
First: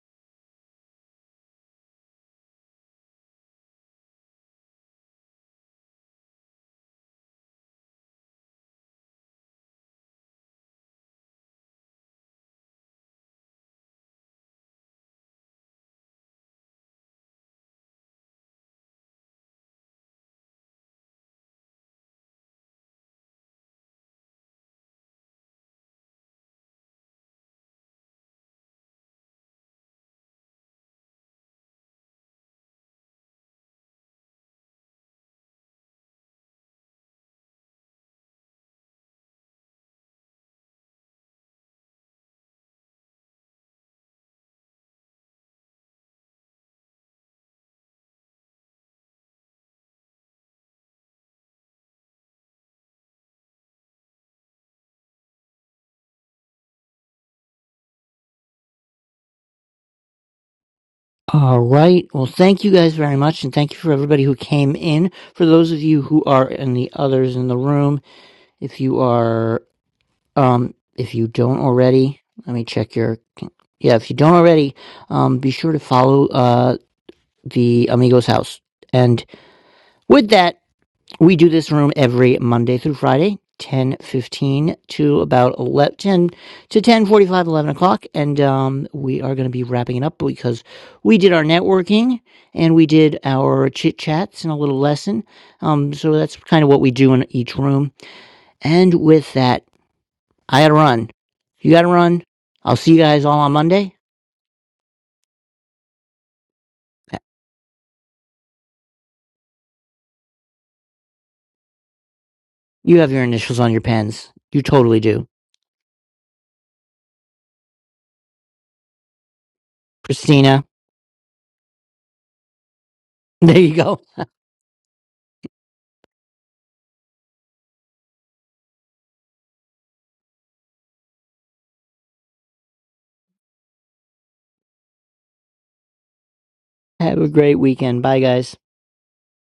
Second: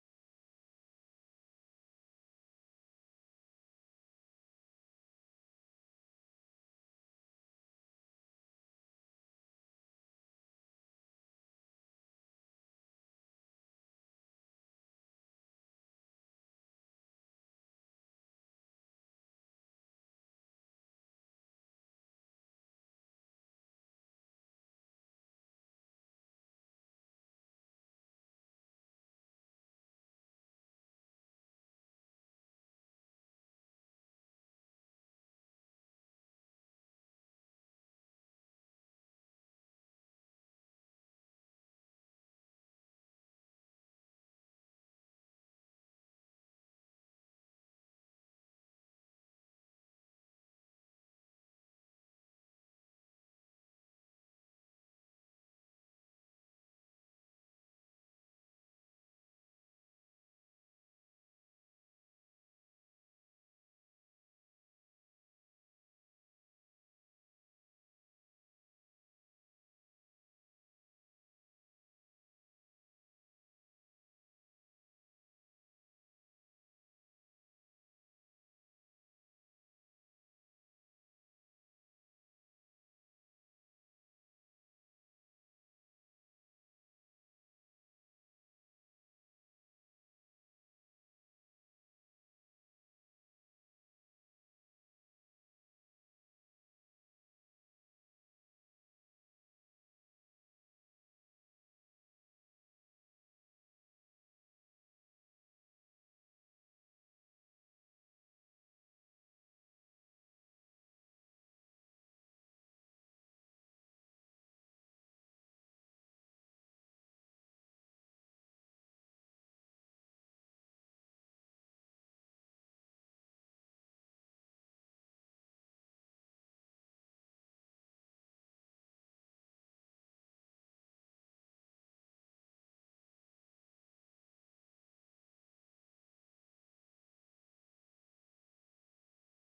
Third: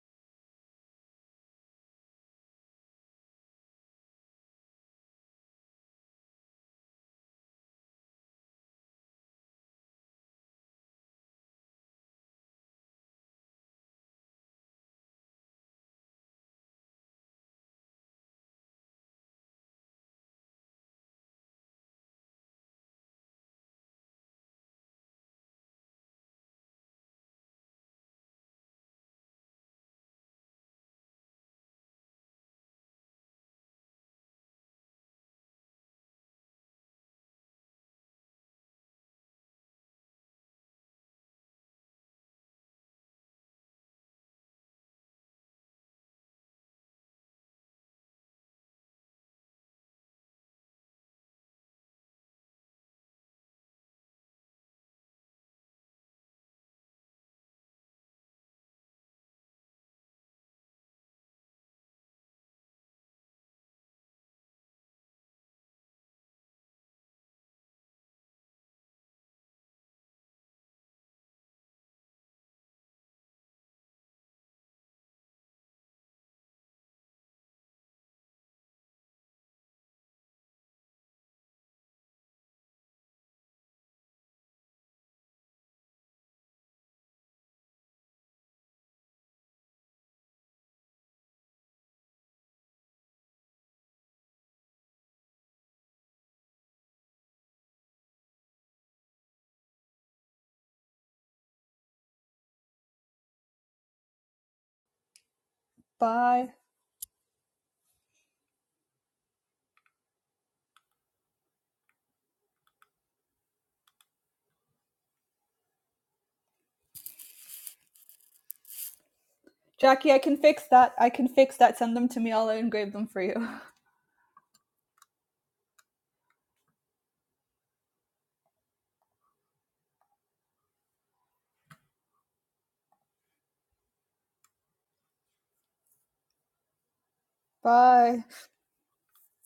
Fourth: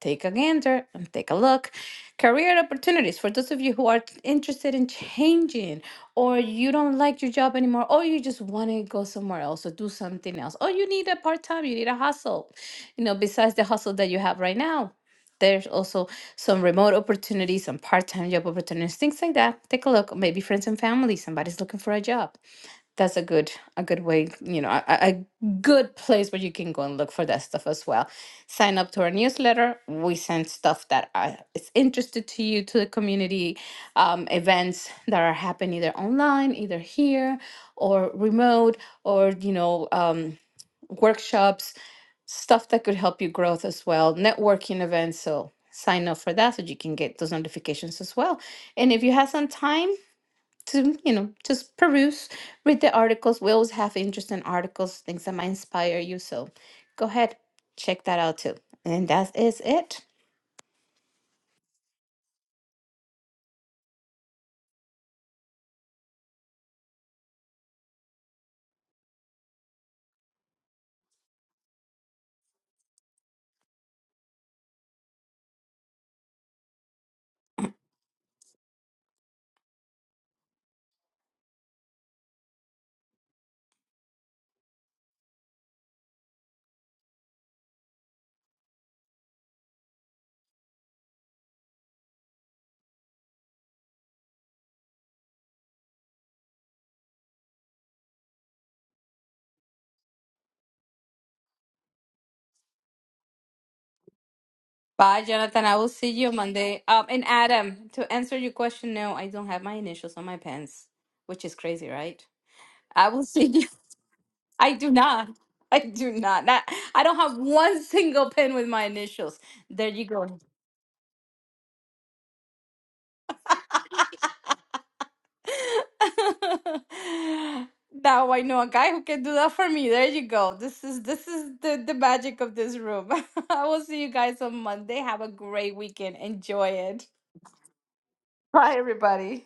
take a gander and take a look. Career opportunities for those of you who are interested in changing, or you don't like your job anymore, or you just want to go somewhere else or do something else, or you need a part time, you need a hustle, you know, besides the hustle that you have right now. There's also some remote opportunities, some part time job opportunities, things like that. Take a look. Maybe friends and family, somebody's looking for a job that's a good a good way you know a, a a good place where you can go and look for that stuff as well sign up to our newsletter we send stuff that are, is interested to you to the community um, events that are happening either online either here or remote or you know um, workshops stuff that could help you growth as well networking events so sign up for that so you can get those notifications as well and if you have some time to you know just peruse read the articles we always have interesting articles things that might inspire you so go ahead check that out too and that is it
All right. Well, thank you guys very much, and thank you for everybody who came in. For those of you who are and the others in the room, if you are, um, if you don't already, let me check your. Yeah, if you don't already, um, be sure to follow uh the Amigos House. And with that. We do this room every Monday through Friday, 10.15 to about 11, 10 to ten forty five, eleven o'clock. And um, we are going to be wrapping it up because we did our networking and we did our chit chats and a little lesson. Um, so that's kind of what we do in each room. And with that, I got to run. You got to run. I'll see you guys all on Monday.
bye jonathan i will see you
Bye.
monday um and adam to answer your question no i don't have my initials on my pants which is crazy right
You
i
have your
will see
initials
you
on your pens. You
i do
totally do.
not i do not, not i don't have one single pen with my initials there you
Jackie, I
go
can
Christina,
fix that. I can fix that. Send them to me. I'll engrave them for you.
there you go.
Now I know a guy who can do that for me. There you go. This is this is the the magic of this room. I will see you guys on Monday. Have a great weekend. Enjoy it.
Have a great weekend. Bye,
Bye.
guys.
Bye, everybody.